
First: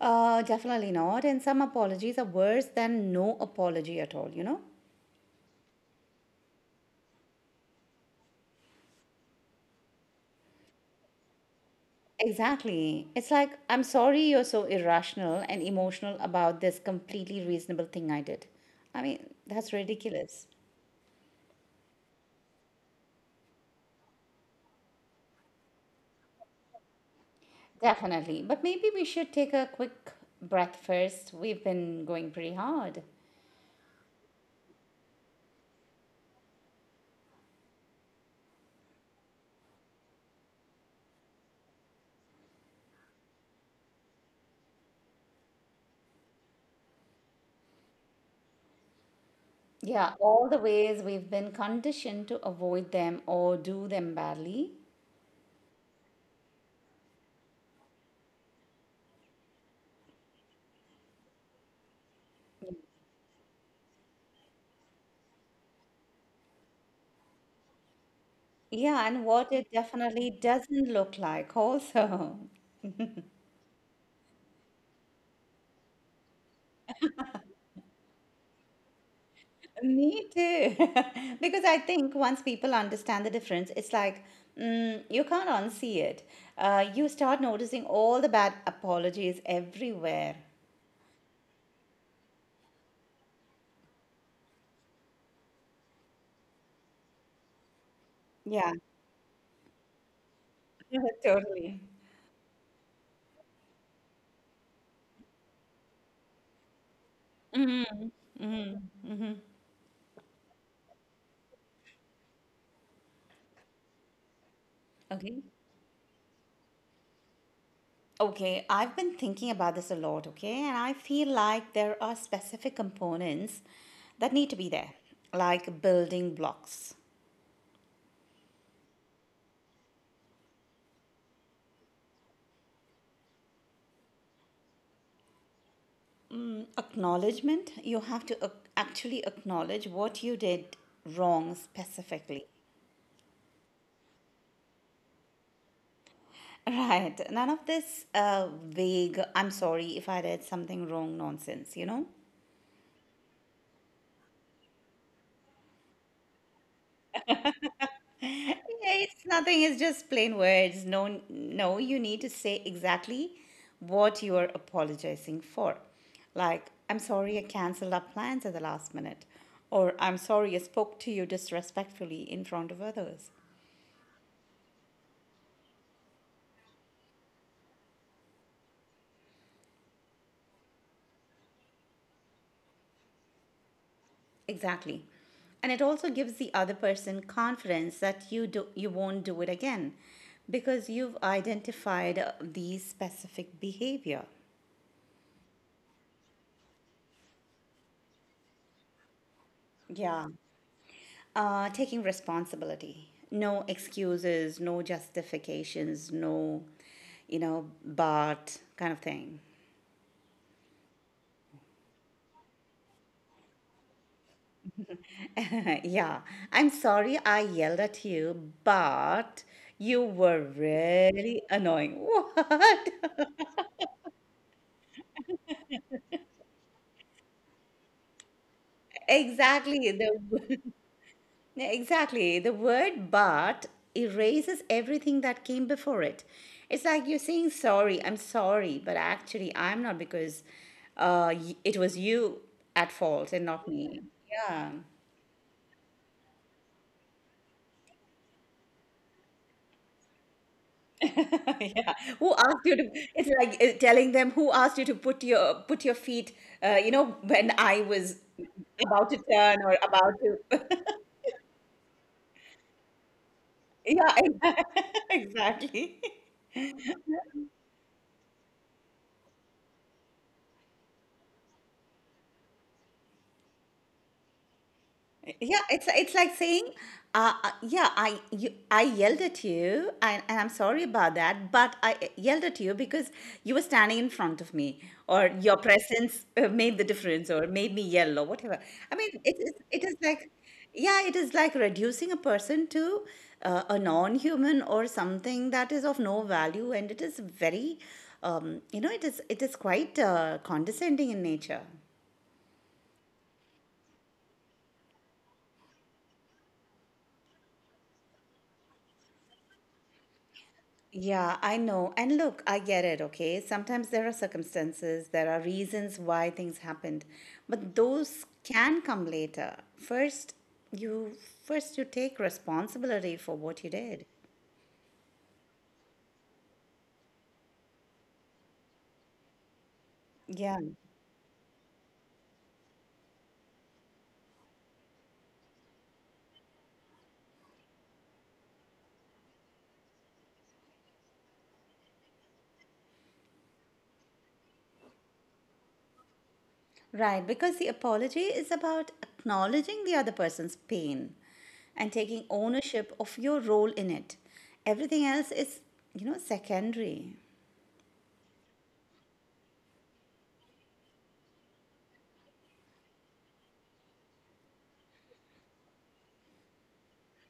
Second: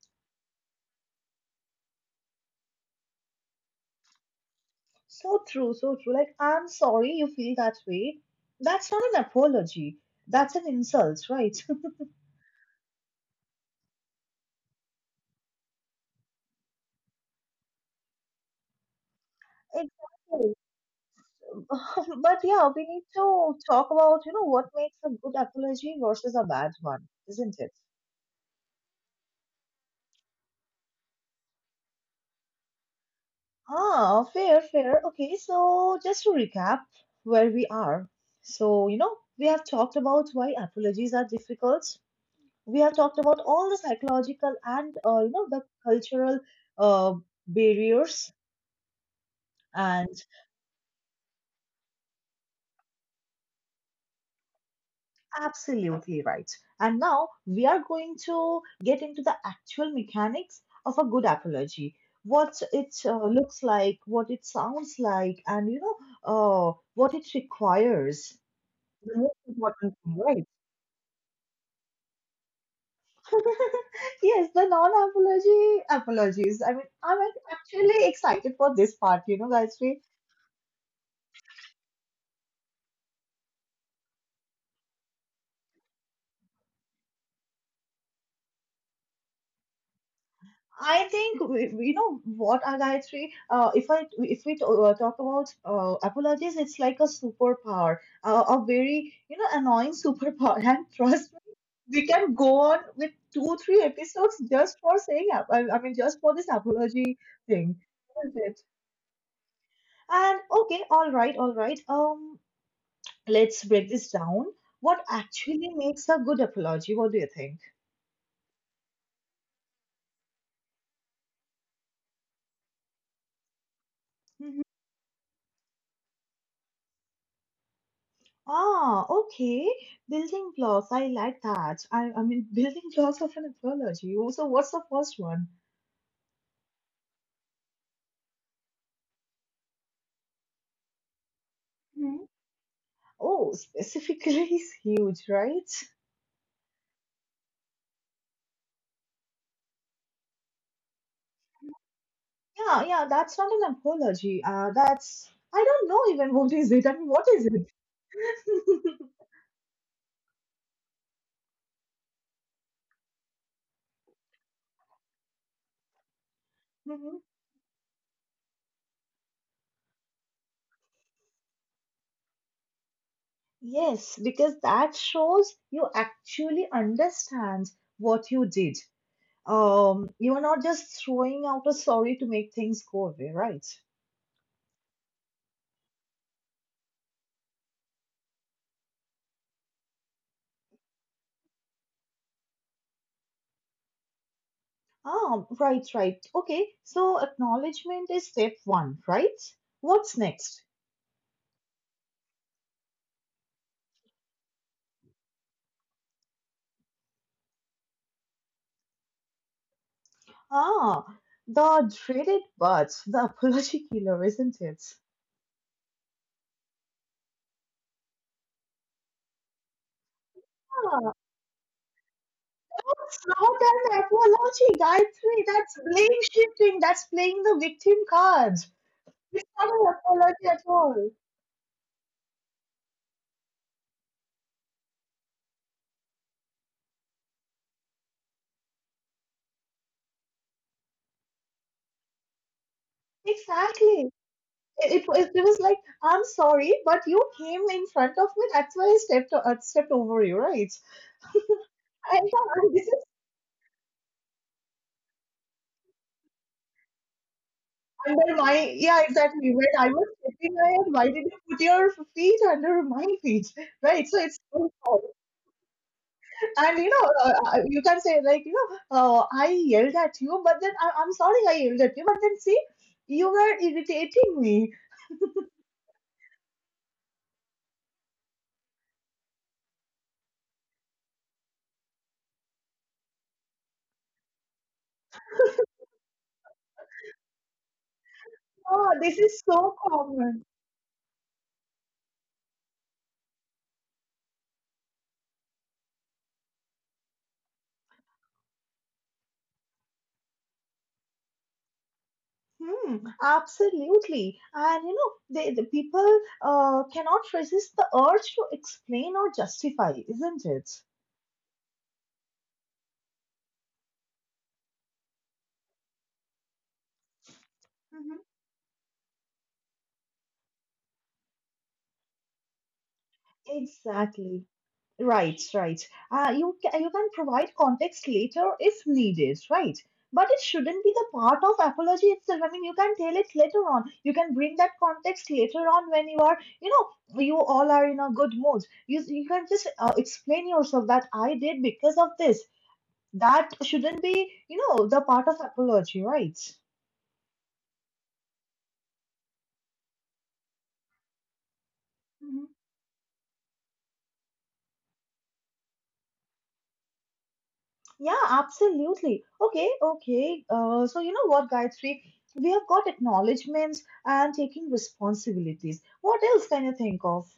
Definitely not. And some apologies are worse than no apology at all, you know? So true, so true. Like, I'm sorry you feel that way. That's not an apology. That's an insult, right? Exactly. It's like, I'm sorry you're so irrational and emotional about this completely reasonable thing I did. I mean, that's ridiculous. Exactly. But yeah, we need to talk about, you know, what makes a good apology versus a bad one, isn't it? Definitely. But maybe we should take a quick breath first. We've been going pretty hard. Ah, fair, fair. Okay, so just to recap where we are. So, you know, we have talked about why apologies are difficult. We have talked about all the psychological and, you know, the cultural uh, barriers. Yeah, And all the ways we've been conditioned to avoid them or do them badly. absolutely right. And now we are going to get into the actual mechanics of a good apology. What it looks like, what it sounds like, and, you know, what it requires. Yeah, The and most what it important thing, definitely right? doesn't look like, also. Yes, the non-apology apologies. I mean, I'm actually excited for this part, you know, Gayatri. Me too. Because I think once people understand the difference, it's like you can't unsee it. You start noticing all the bad apologies everywhere. I think you know what, Gayatri. Uh, if I if we talk about apologies, it's like a superpower, a Yeah, very, you know, annoying superpower. And trust me, totally. we can go on with 2 3 episodes just for saying I mean just for this apology thing, isn't it? And okay, all right, all right. Let's break this down. What Okay. actually makes a good apology? What do you think? Okay, I've been thinking about this a lot, okay? And I feel like there are specific components that need Mhm. to be there, like building blocks. Ah, okay. Building blocks. I like that. I mean, building blocks of an apology. So, what's the first one? Mm, acknowledgement, you have to actually acknowledge what you did wrong Mhm. specifically. Oh, specifically is huge, right? Right, none of this vague, I'm sorry if I did something wrong nonsense, you know? Yeah, yeah, that's not an apology. That's, I don't know even what is it. I mean, what is it? Yeah, it's nothing, it's just plain words. No, no, you need to say exactly what you're apologizing for. Like, I'm Mhm. sorry I canceled our plans at the last minute. Or, I'm sorry I spoke to you disrespectfully in front of others. Yes, because that shows you actually understand what you did. You are not just throwing out a sorry to make things go away, right? Exactly. And it also gives the other person confidence that you, do, you won't do it again because you've identified the specific behavior. Ah, right, right. Okay, so acknowledgement is step one, right? What's Yeah. next? Taking responsibility. No excuses, no justifications, no, you know, but kind of thing. Ah, the dreaded but, the apology killer, isn't it? Yeah. I'm sorry I yelled at you, but you were Ah, really annoying. What? it's not an apology, guy three. That's blame shifting. That's playing the victim card. It's not an Exactly. apology The at all. Yeah, exactly. The word but erases everything that came before it. It's like you're saying sorry, I'm sorry, but actually I'm not because it was you at fault and not me. Exactly. Yeah. It was like, I'm sorry, but you came in front of me. That's why I stepped over you, right? Yeah. And, Who asked and you this to? is It's like telling them who asked you to put your feet. You know when I was under my yeah, about to exactly. turn When or I was about stepping ahead, to. why did you put your feet under my feet, right? So Yeah, it's so fault. exactly. And you know, you can say like, you know, I yelled at you, but then I, I'm sorry, I yelled at you, but then see, you were irritating me. Yeah, it's like saying, yeah, I yelled at you, and I'm sorry about that, but I yelled at you because you were standing in front of me, or your presence made the difference, or made me yell, or whatever. Oh, I this mean, is so it is like, common. yeah, it is like reducing a person to a non-human or something that is of no value, and it is very, you know, it is quite condescending in nature. Hmm, absolutely. And you know, the people cannot resist the urge to explain or justify, isn't it? Yeah, I know. And look, I get it, okay? Sometimes there are circumstances, there are reasons why things happened, but Hmm. those can come later. First, you you take responsibility for what you did. Exactly. Right, right. You can provide context later if needed, right? But it Yeah. shouldn't be the part of apology itself. I mean, you can tell it later on. You can bring that context later on when you are, you know, you all are in a good mood. You can just explain yourself that I did because of this. That shouldn't be, you know, the part of apology, right? Right, because the apology is about acknowledging the other person's pain and taking Mhm. ownership of your role in it. Everything else is, you know, secondary. Yeah, absolutely. Okay, okay. So you know what, Gayatri? We have got acknowledgements and taking responsibilities. What else can you think of?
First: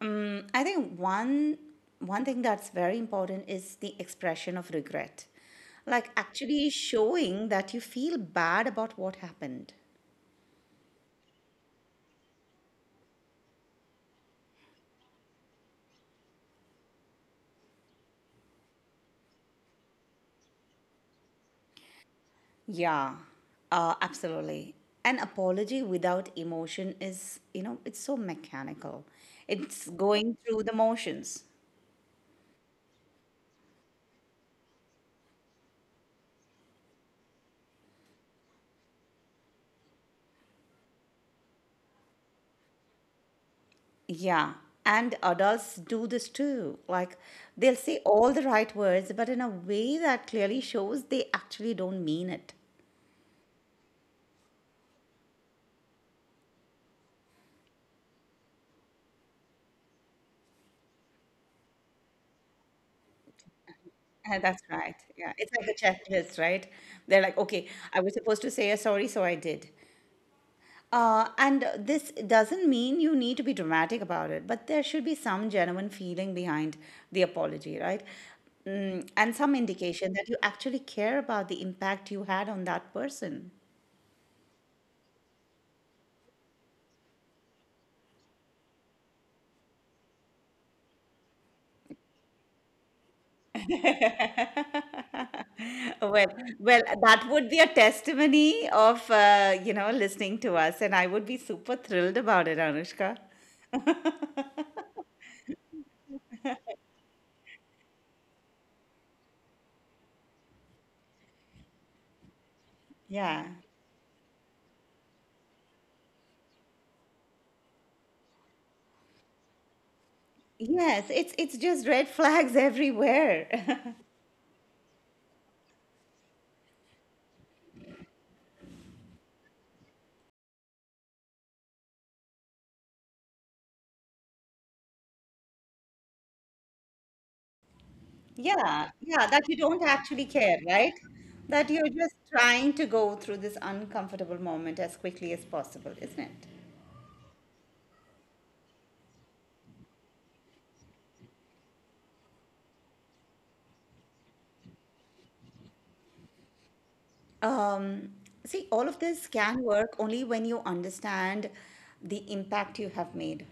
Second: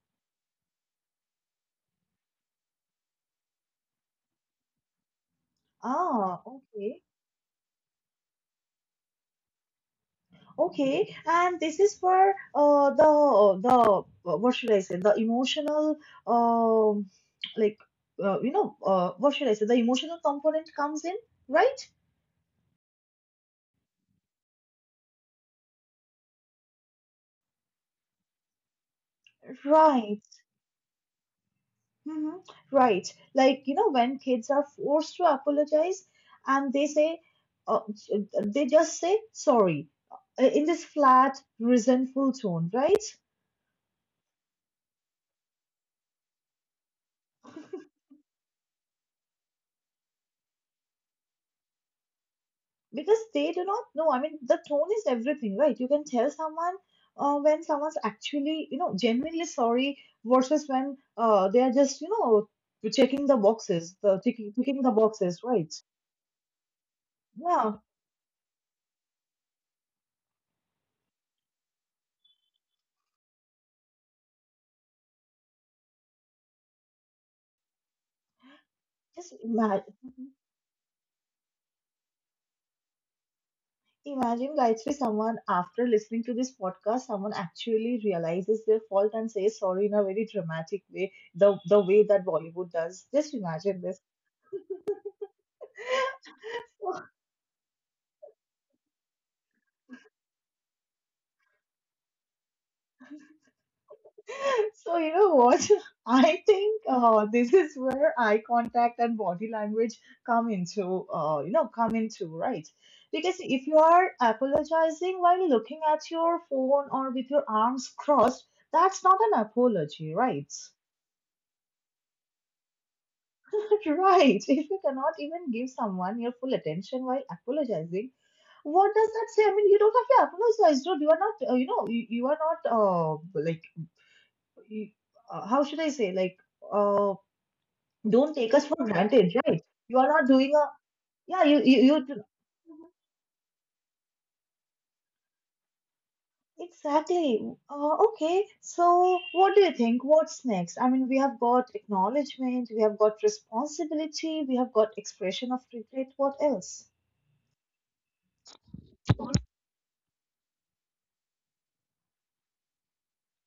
Mm, I think one thing that's very important is the expression of regret. Like Ah, actually okay, showing that you feel bad about what happened. okay. And this is for the what should I say? The emotional um like you know what should I say? The emotional component comes in, right? Yeah. Absolutely. An apology without emotion is, you know, it's so mechanical. It's Right. going through the motions. Hmm. Right. Like, you know, when kids are forced to apologize and they say, uh, they just say sorry in this flat, resentful tone, right? Yeah. And adults do this too. Like they'll say all the right words, but in a way that clearly shows they actually don't mean it. Because they do not know. I mean, the tone is everything, right? You can tell someone when someone's actually, you know, genuinely sorry versus when they are just, you know, checking the boxes, That's ticking the right. Yeah, boxes, it's like right? a checklist, right? They're like, okay, Yeah. I was supposed to say a sorry, so I did. And this doesn't mean you need to be dramatic about it, but there should be some genuine feeling behind the apology, right? Mm, and Just some ima- indication that you actually care about the impact you had on that person. Imagine guys, if someone after listening to this podcast, someone actually realizes their fault and says sorry in a very dramatic way, the way that Bollywood does. Just imagine this. Well, well, that would be a testimony of you know listening to us, and I would be super thrilled about it, Anushka. So you know what? I think this is where eye contact and body language come into, come into, right. Because Yeah. if you are apologizing while looking at your phone or with your arms crossed, that's not an apology, right? Yes, it's just red flags everywhere. Right. If you cannot even give someone your full attention while apologizing, what does that say? I mean, you don't have to apologize, dude. You are not, you are not, like, you, how should I say? Like, uh, don't take us for Yeah, yeah, granted, that you right? don't You are actually not care, doing a, right? yeah, That you're just trying to Mhm. go through this uncomfortable moment as quickly as possible, isn't it? Exactly. Okay. So, what do you think? What's next? I mean, we have got acknowledgement, we have got responsibility, we have got expression of regret. What else? Um, See, all of this can work only when you understand the impact you have made,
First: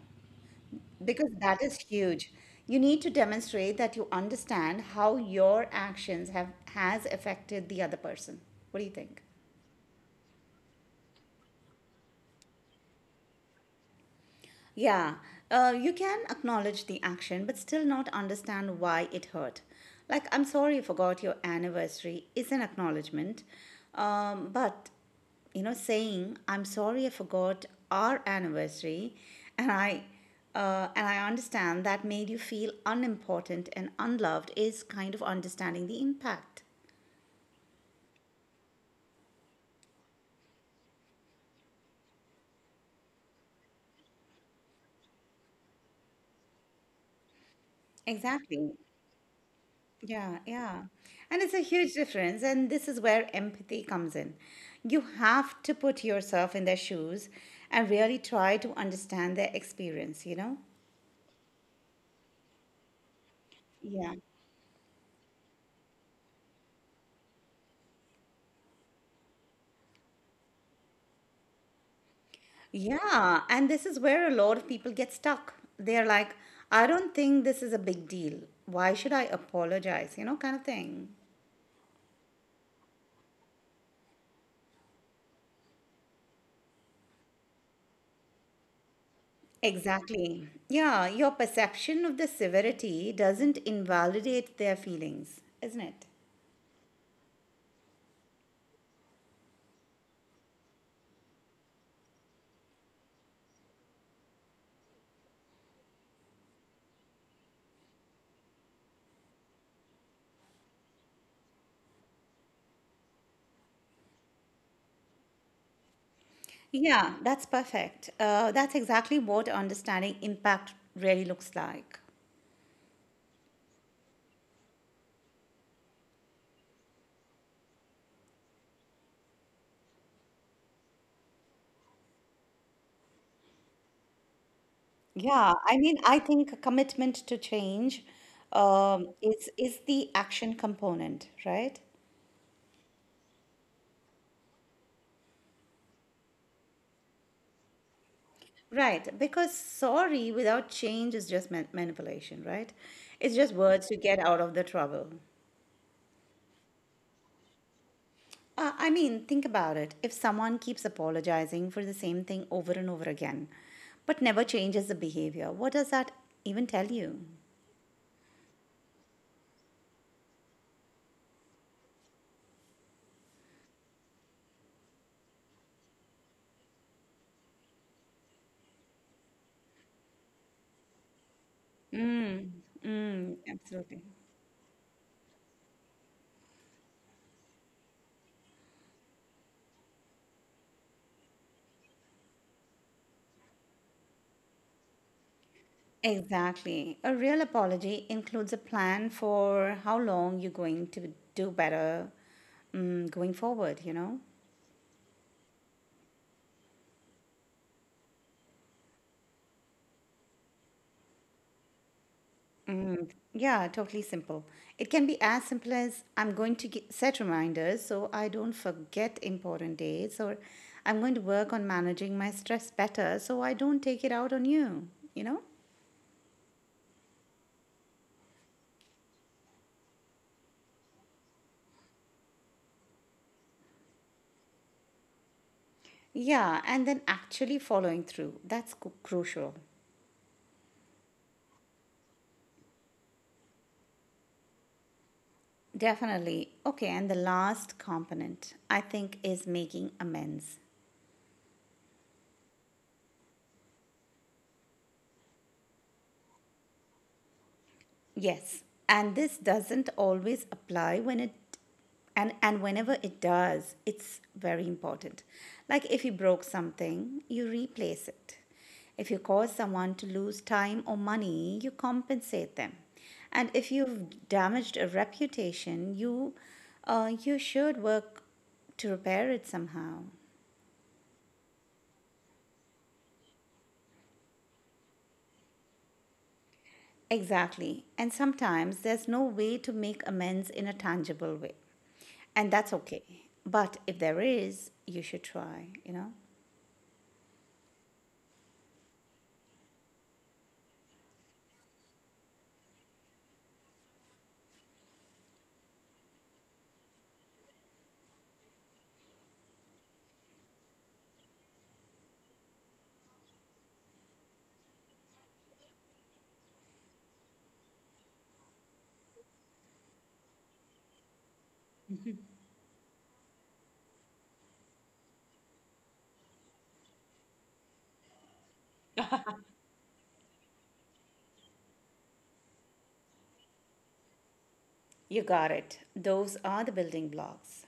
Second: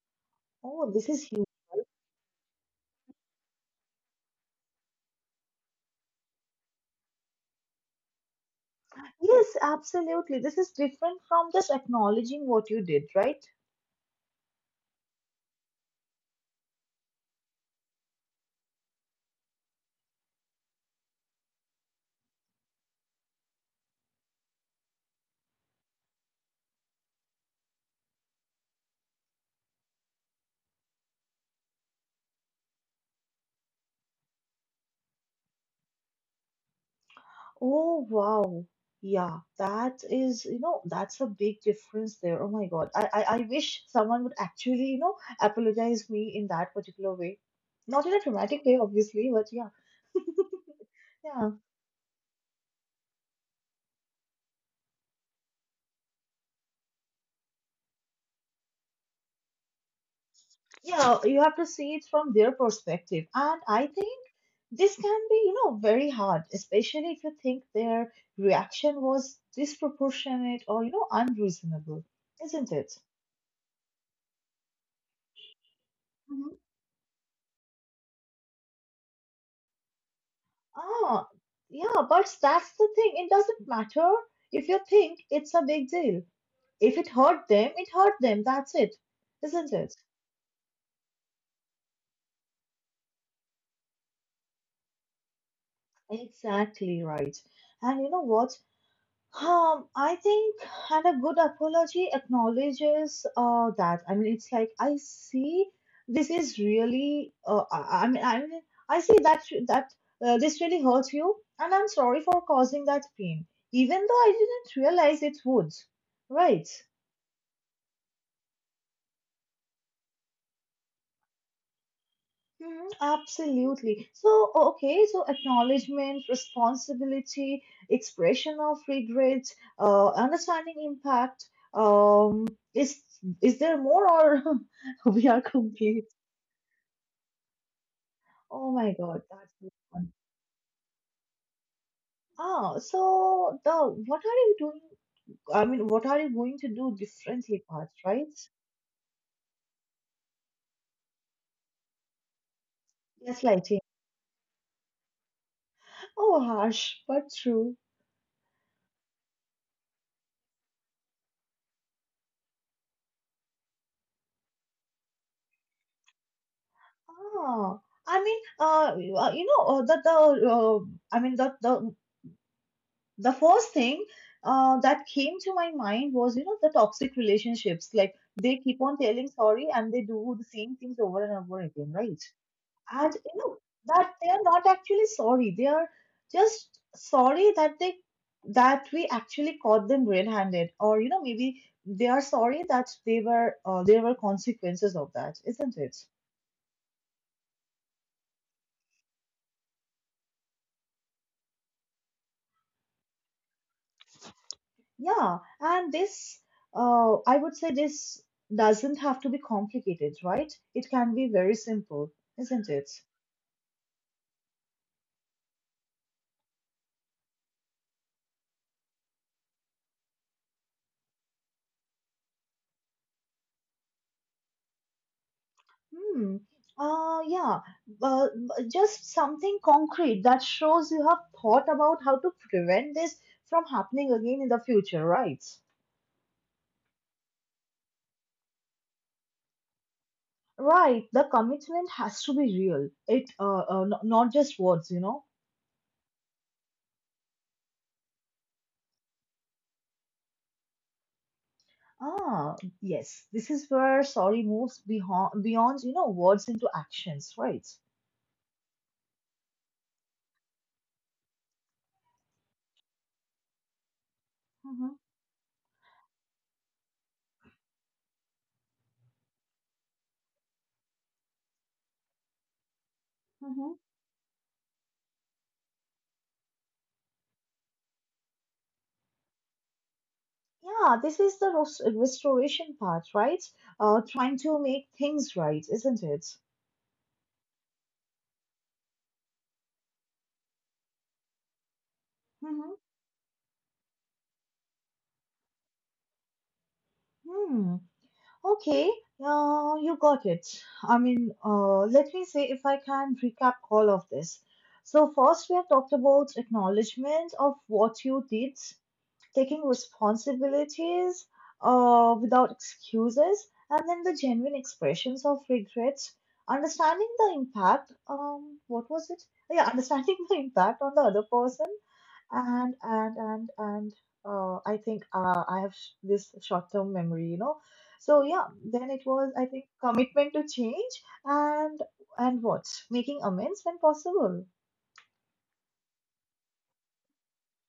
Oh, this because is that is huge. You need to demonstrate that you understand how your actions have has affected the other person. What do you think? Yes, absolutely. This is different from just acknowledging what you did, right? Yeah, you can acknowledge the action but still not understand why it hurt. Like, I'm sorry you forgot your anniversary is an acknowledgement, but you know, saying I'm sorry I forgot our anniversary, and I and I understand that made you feel unimportant and unloved is kind of understanding the impact. Oh, wow. Yeah, that is, you know, that's a big difference there. Oh my God. I wish someone would actually, you know, apologize me in that particular way. Not in a dramatic Exactly. way, obviously, but yeah. Yeah, yeah. And Yeah, it's a huge difference. And this is where empathy comes in. You have to put yourself in their shoes and really try to understand their experience, you know? yeah, you have to see it from their perspective. And I Yeah. think This can be, you know, very hard, especially if you think their reaction was disproportionate or, you know, unreasonable, isn't it? Yeah. And this is where a lot of people get stuck. They're like, Mhm. I don't think this is a big deal. Why should I apologize? You know, kind of thing. Ah, yeah, but that's the thing. It doesn't matter if you think it's a big deal. If it hurt them, it hurt them. That's it, isn't it? Exactly. Yeah. Your perception of the severity doesn't invalidate their feelings, isn't it? Exactly right. And you know what? Um, I think, and a good apology acknowledges that. I mean, it's like I see this is really. I mean, I mean, I see that this really hurt you, and I'm sorry for causing that pain, even though I didn't realize it would. Right? Yeah, that's perfect. That's exactly what understanding impact really looks like. Mhm. Absolutely. So, okay, so acknowledgement, responsibility, expression of regret, understanding impact. Um, is is there more or we are Yeah, I mean, complete? I think commitment to change Oh my um, God, that's is good is one. the action component, right? Ah, so the What are you doing? I mean, what are you going to do differently, part, right? Right, because sorry without change is just manipulation, right? It's just Gaslighting. words to get out of the trouble. Oh, harsh, but true. I mean, think about it. If someone keeps apologizing for the same thing over and over again, but never changes the behavior, what does that even tell you? Ah, I mean, you you know, the uh, I mean, The first thing that came to my mind was, you know, the toxic relationships, like they keep on telling sorry and they do the same things over and over again, right? And you Mm, know absolutely. that they are not actually sorry, they are just sorry that they, that we actually caught them red-handed, or, you know, maybe they are sorry that they were there were consequences of that, isn't it? Exactly. A real apology includes a plan for how long you're going to do better, going forward, you know? Yeah, and this, I would say this doesn't have to be complicated, right? It can be very simple, isn't it? Mm, yeah, totally simple. It can be as simple as I'm going to set reminders so I don't forget important dates, or I'm going to work on managing my stress better so I don't take it out on you, you know? Hmm. Yeah, uh, just something concrete that shows you have thought about how to prevent this from happening again in the future, right? Yeah, and then actually following through. That's crucial. Right, the commitment has to be real. It n- not just words, you know. Definitely. Okay, and the last component I think is making amends. Ah, yes, this is where sorry moves beyond you know words into actions, right? Yes. And this doesn't always apply when it and whenever it does, it's very Mm-hmm. important. Like if you broke something, you replace it. If you cause someone to lose time or money, you compensate them. And Mm-hmm. if you've damaged a reputation, you you should work to repair it somehow. Yeah, this is the restoration part, right? Trying to make things right, isn't it? Exactly. And sometimes there's no way to make amends in a tangible way. And Mm-hmm. that's okay. But if there is, you should try, you know? Hmm. Okay. You got it. I mean, let me see if I can recap all of this. So first, we have talked about acknowledgement of what you did, taking responsibilities without excuses, and then the genuine expressions of regrets, understanding the impact. What was it? Yeah, understanding the impact on the other person, and I think this short-term memory, you know. So yeah, then it was I think commitment to change and and what making amends when possible. You got it. Those are the building blocks.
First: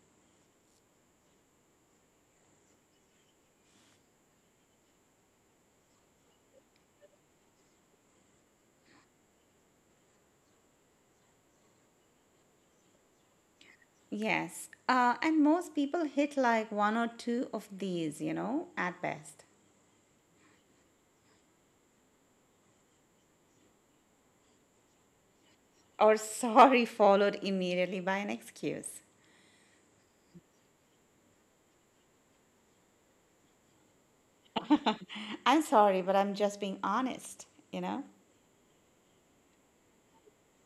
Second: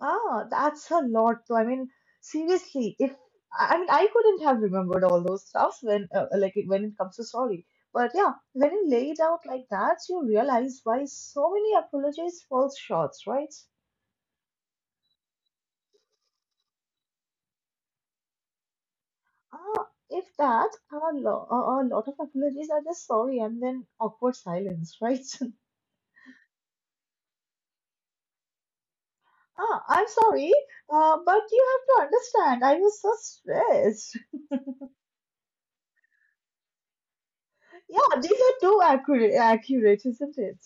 Ah, that's a lot though. I mean, seriously, if I mean, I couldn't have remembered all those stuffs when, like, when it comes to story. But yeah, when you lay it out like that, you realize why so many apologies falls short, right? Yes. And most people hit like one or two of these, you know, at best. Ah, if that, a, lo- a lot of apologies are just sorry and then awkward silence, right? Or sorry, followed immediately by an excuse. ah, I'm sorry, but you have to understand, I was so stressed. I'm sorry, but I'm just being honest, you know? Yeah, these are too accurate, isn't it?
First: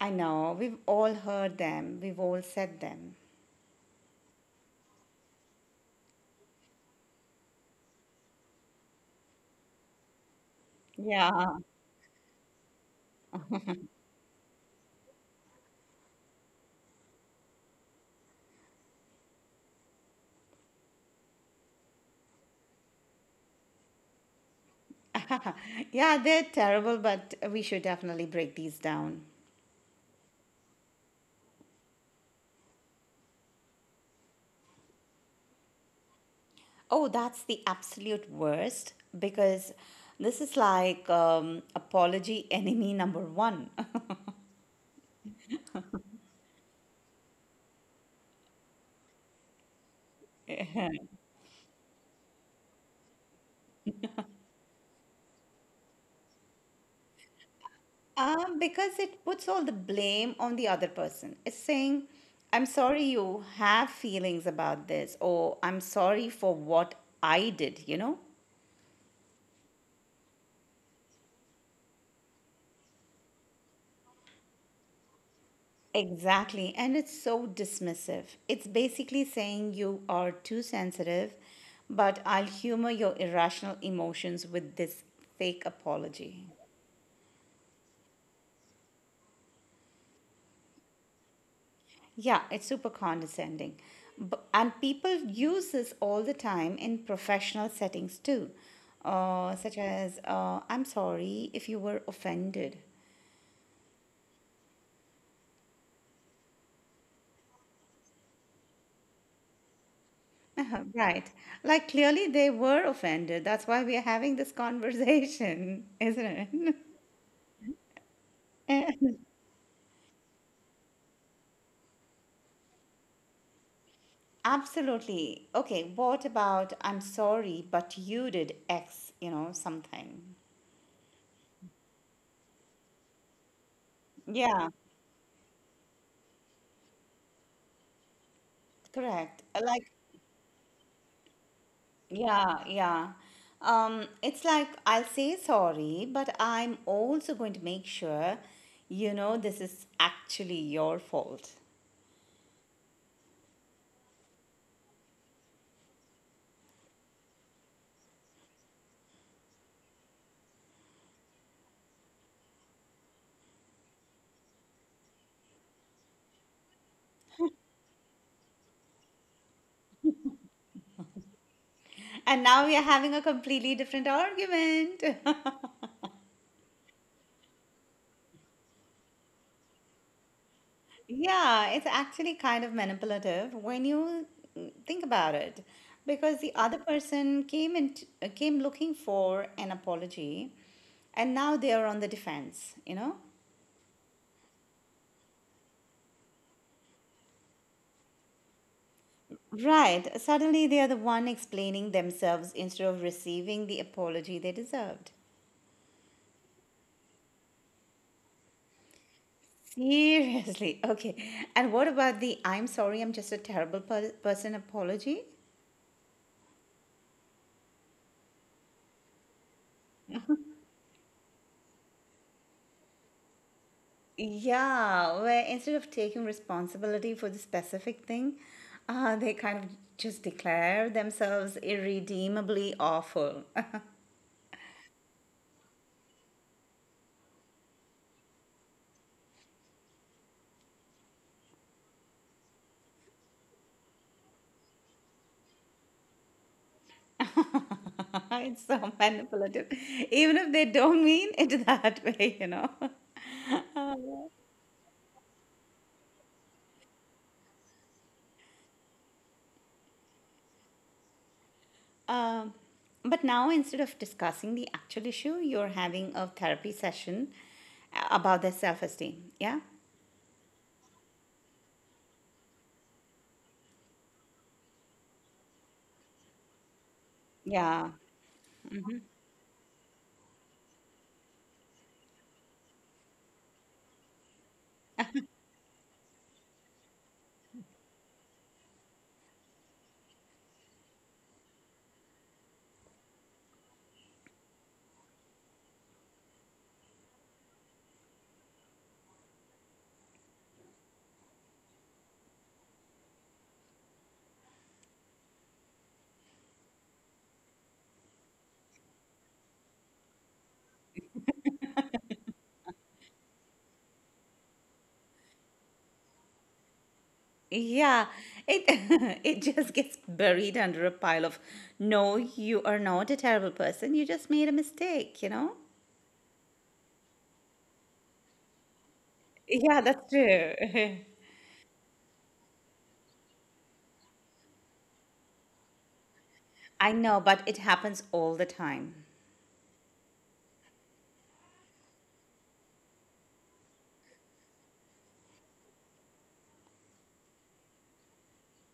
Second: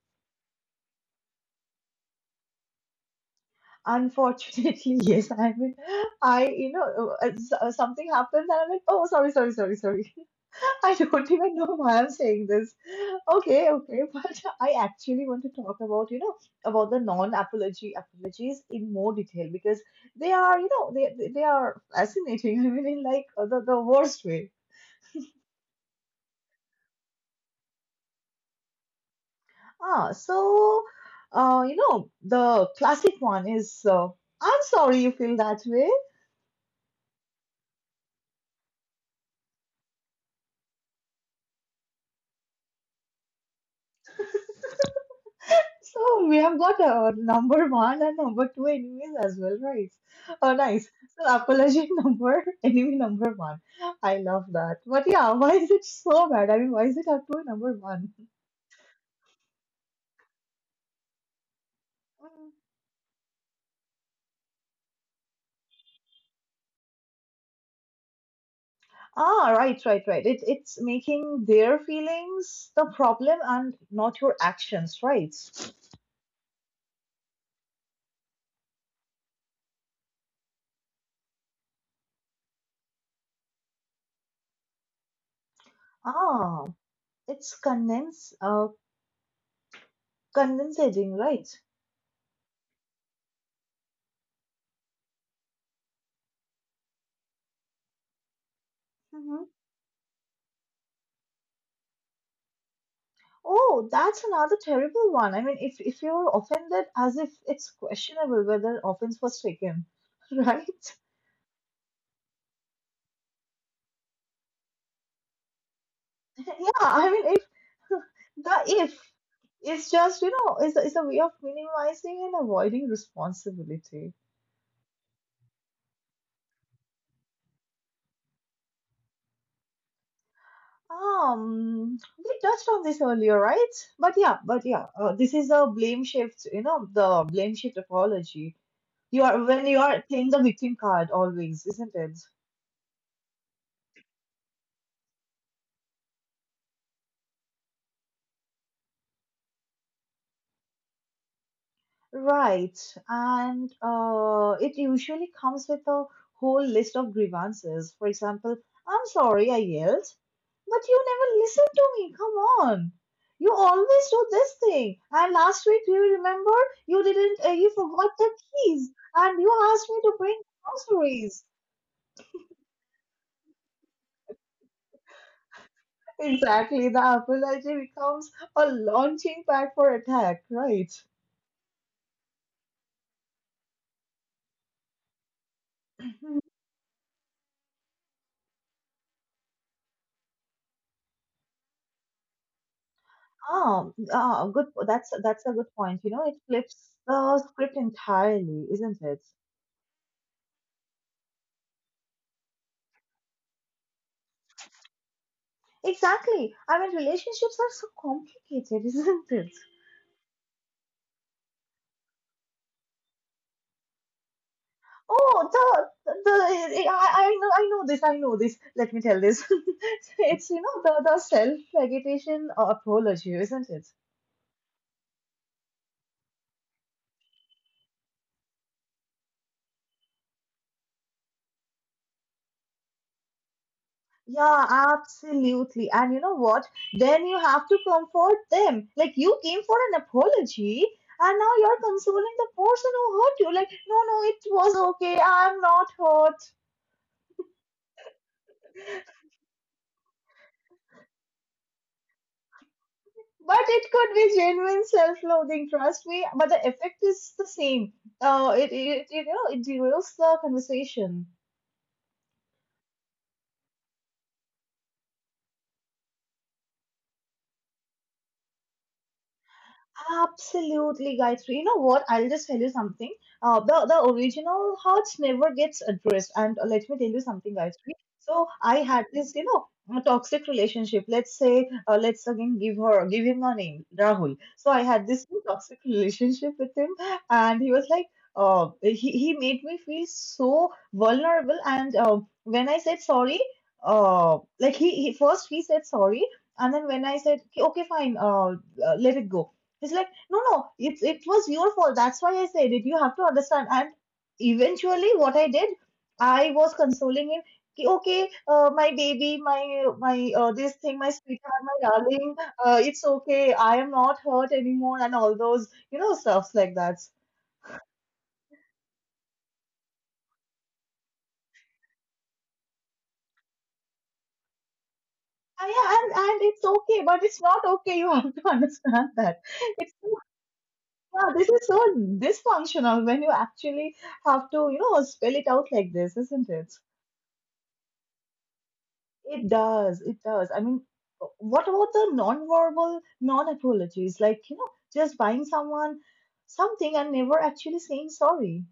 I know, we've all heard them, we've all said them. Unfortunately, yes. I mean, I, you know, something happens and I'm like, oh, sorry, sorry, sorry, sorry. I don't Yeah. even know why I'm saying this. Okay, okay. But I actually want to talk about, you know, about the non-apology apologies in more detail, because they are, you know, they are fascinating. I mean, in like the worst way. Yeah, they're terrible, but we should definitely break these down. Ah, so, you know, the classic one is, I'm sorry you feel that way. Oh, that's the absolute worst because this is like apology enemy number one. So we have got number one and number two enemies as well, right? Oh, nice. So apology number, enemy number one. I love that. But yeah, why is it so bad? I mean, why is it up to number one? Um, because it puts all the blame on the other person. It's saying, Mm. I'm sorry you have feelings about this, or I'm sorry for what I did, you know? Ah, right, right, right. It, it's making their feelings the problem and not your actions, right? Exactly. And it's so dismissive. It's basically saying you are too sensitive, but I'll humor your irrational emotions with this fake apology. Ah, it's condensing, right? Yeah, it's super condescending. And people use this all the time in professional settings too, Mm-hmm. Such as, I'm sorry if you were offended. Oh, that's another terrible one. I mean, if you're offended, as if it's questionable whether offense was taken, right? Uh-huh, right. Like clearly they were offended. That's why we are having this conversation, Yeah, I mean, isn't if the if it? is just, you know, is a way of minimizing and avoiding responsibility. Absolutely. Okay, what about I'm sorry, but you did X, you know, something. We touched on this earlier, right? But Yeah, yeah, this is a blame shift. You know, the blame shift apology. You are correct. when you Like, are playing the victim card always, isn't it? yeah, yeah. It's like I'll say sorry, but I'm also going to make sure you know this is actually your fault. Right, and it usually comes with a whole list of grievances. For example, I'm sorry I yelled, but you never listened to me. Come on. You always do this thing. And last week, do you remember? You didn't, You forgot the keys and you asked me to bring groceries. And now we are having a completely different argument. Exactly, the apology becomes a launching pad for attack, right? Yeah, it's actually kind of manipulative when you think about it, because the other person came in, came looking for an apology, and now they are on the defense, you know? Oh, oh, good. That's a good point. You know, it flips the script entirely, isn't it? Right. Suddenly they are the one explaining themselves instead of receiving the apology they deserved. Exactly. I mean, relationships are so complicated, isn't it? Seriously. Okay. And what about the I'm sorry, I'm just a terrible person apology? Oh, I know, I know this. Let me tell this. It's, you know, the self flagellation apology, isn't it? Yeah, where instead of taking responsibility for the specific thing, they kind of just declare themselves irredeemably awful. Yeah, absolutely. And you know what? Then you have to comfort them. Like you came for an apology and now you're consoling the person who hurt you. Like, no, no, it was okay. I'm not hurt. It's so manipulative, even if they don't mean it that way, you know. But it could be genuine self-loathing, trust me. But the effect is the same. It, it, it You know, it derails the conversation. Um, but now, instead of discussing the actual issue, you're having a therapy session about their self esteem. Yeah? Absolutely, guys. You know what? I'll just tell you something. The original hurt never gets addressed. And let me tell you something, guys. Yeah. So I had this, you know, toxic relationship. Let's say, let's again give her, give him a name, Rahul. So I had this toxic relationship with him, and he was like, he made me feel so vulnerable. And when I said sorry, like he first he said sorry, and then when I said okay, okay, fine, let it go. He's like, no, no, it was your fault. That's why I said it. You have to understand. And eventually, what I did, I was consoling him. "Ki, okay, my baby, my this thing, my sweetheart, my darling, it's okay. I am not hurt anymore," and all those you know stuffs like that. Yeah, it it just gets buried under a pile of no, you are not a terrible person. You just made a mistake, you know? Ah, yeah, and it's okay, but it's not okay. You have to understand that. Yeah, It's that's true. yeah, this is so dysfunctional when you actually have to, you know, spell it out like this, isn't it? I know, but it happens all the time. It does. It does. I mean, what about the non-verbal, non-apologies? Like, you know, just buying someone something and never actually saying sorry.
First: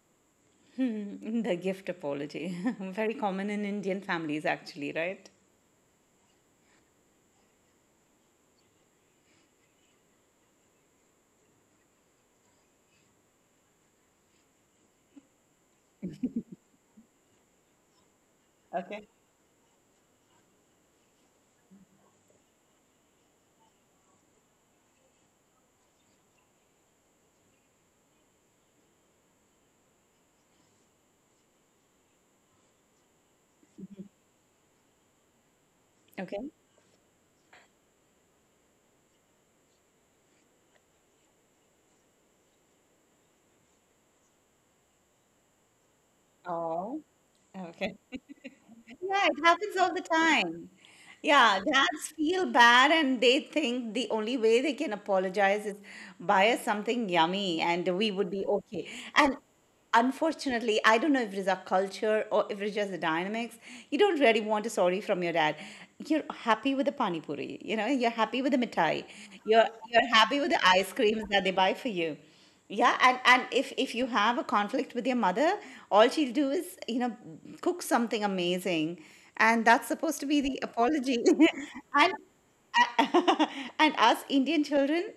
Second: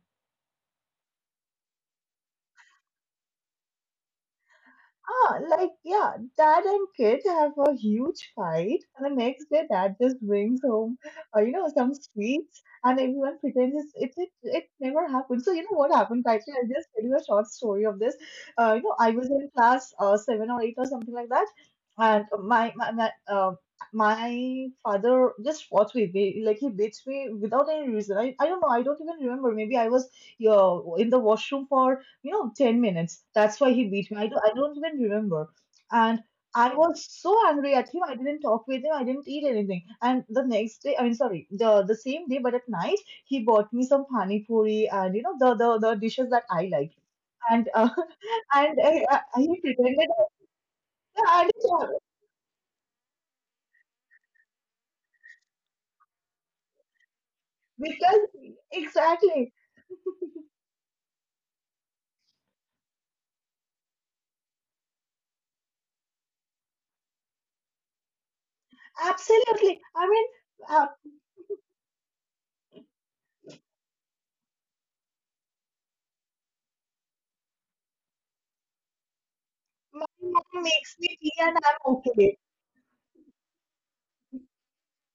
The gift apology. Very common in Indian families actually, right? Ah, like, yeah, dad and kid have a huge fight, and the next day dad just brings home, you know, some sweets, and everyone pretends it never happened. So, you know what happened, Kaitri? I'll just tell you a short story of this. You know, Okay. I was in class seven or eight or something like that, and my father just fought with me, like he beats me without any reason. I don't know, I don't even remember. Maybe I was, yeah, in the washroom for, you know, 10 minutes. That's why he beat me. I don't even remember. And Okay. I was so angry at him. I didn't talk with him. I didn't eat anything. And the next day, I mean, sorry, the same day, but at night, he bought me some pani puri and, you know, the dishes that I like. Oh. And Okay. and Yeah, it he happens all the pretended time. and Yeah, dads feel bad and they think the only way they can apologize is buy us something yummy and we because would be okay. And exactly, unfortunately, I don't know if it is our culture or if it's just the dynamics, you don't really want a sorry from your dad. You're happy with the pani puri, you know, you're happy with the mitai, you're absolutely. you're happy with the uh, ice creams that they buy for you. Yeah, and if you have a conflict with your mother, all she'll do is, you know, cook something amazing. And that's my supposed to be mom the makes me apology. tea and I'm And, okay. and us Indian children,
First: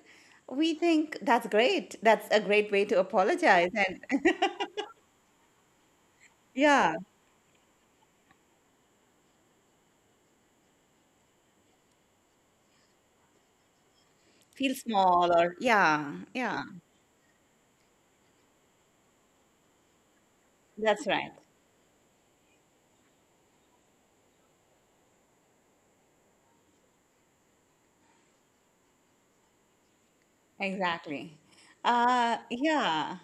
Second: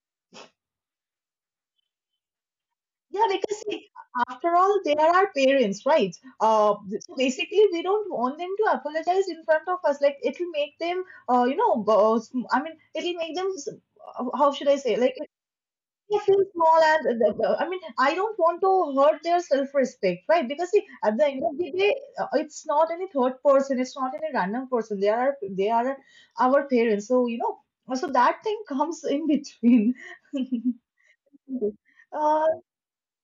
we think that's great. That's a great way to Yeah, because apologize. see, And after all, they are our parents, right? Uh, yeah, so basically, we don't want them to apologize in front of us. Like, it'll make them, uh, you know, go- I mean, it'll make them, how should feel I say, like, small or, yeah, they feel yeah, small. And I mean, I don't want to hurt their self respect, right? Because see, that's at the right. end of the day, it's not any third person, it's not any random person. They are our parents. So, you know, so that thing comes in between. Exactly. Uh, Yeah,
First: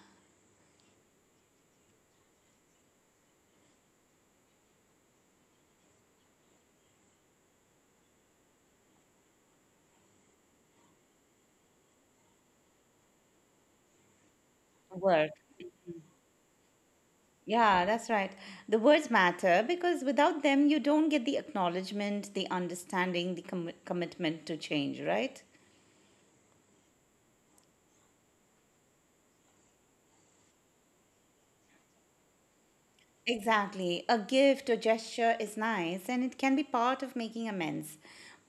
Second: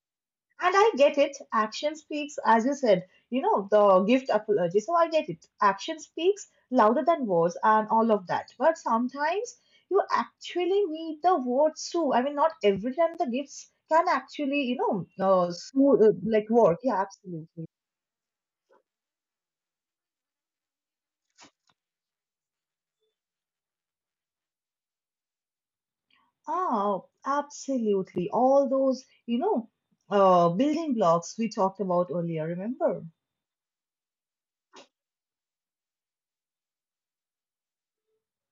and I get it. Action speaks, as you said, you know, the gift apology. So I get it. Action speaks louder than words and all of that. But sometimes you actually need the words too. I mean, not every time the gifts can actually, work. Like work. Yeah, absolutely. Yeah, that's right. The words matter because without them, you don't get the acknowledgement, the understanding, the commitment to change, right? Oh, absolutely. All those, you know, building blocks we talked about earlier, remember? Exactly. A gift or gesture is nice and it can be part of making amends,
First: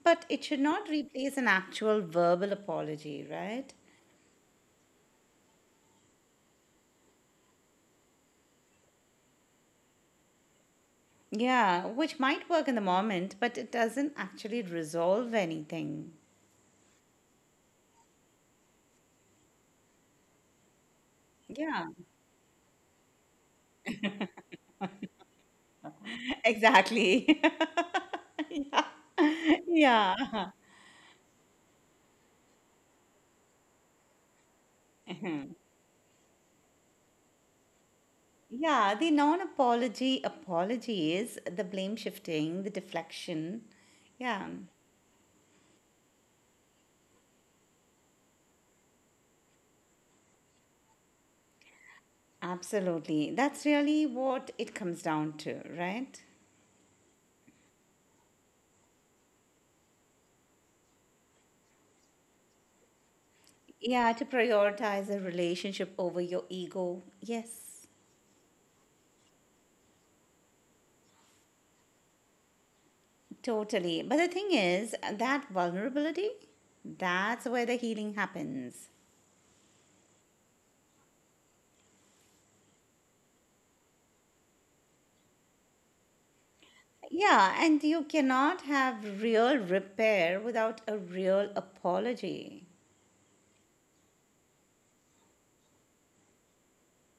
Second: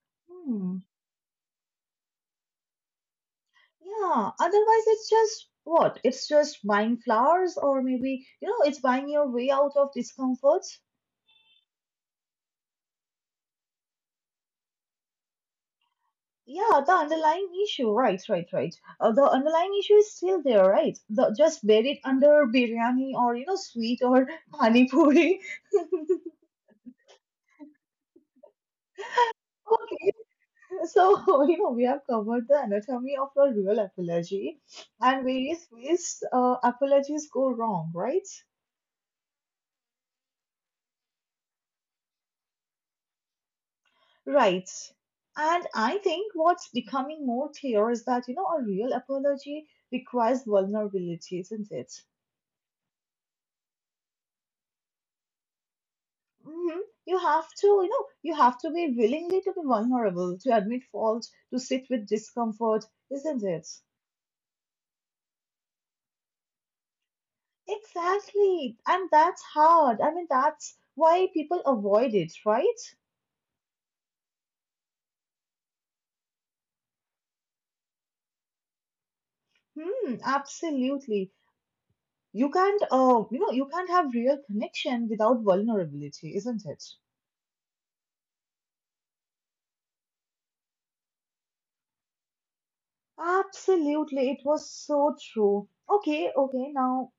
but it should Hmm. not replace an actual verbal apology, right? Yeah, otherwise it's just what? It's just buying flowers or maybe, you know, it's buying your way out of discomfort. Yeah, which might work in the moment, but it doesn't actually resolve anything. Yeah, the underlying issue, right, right, right. The underlying issue is still there, right? The, just Yeah, bury it under biryani or, you know, sweet or pani puri. exactly. yeah. Okay, Yeah. so you know we have covered the anatomy of a real apology and various ways apologies go wrong, right? Yeah, the non apology apology is the blame shifting, the deflection. Yeah, Right. And I think what's becoming more clear is that, you know, a real apology requires vulnerability, isn't it? absolutely. That's really what it comes down to, right? Hmm. You have to, you know, you have to be willingly to be vulnerable, to admit fault, to sit with discomfort, isn't it? Yeah, to prioritize a relationship over your ego. Yes, Exactly. And that's hard. I mean, that's why people avoid it, right? totally. But the thing is, that vulnerability, that's where the healing happens. Hmm, absolutely. You know, you can't have real connection without vulnerability, isn't it? Yeah, and you cannot have real repair without a real apology. Absolutely, it was so true. Okay, okay, now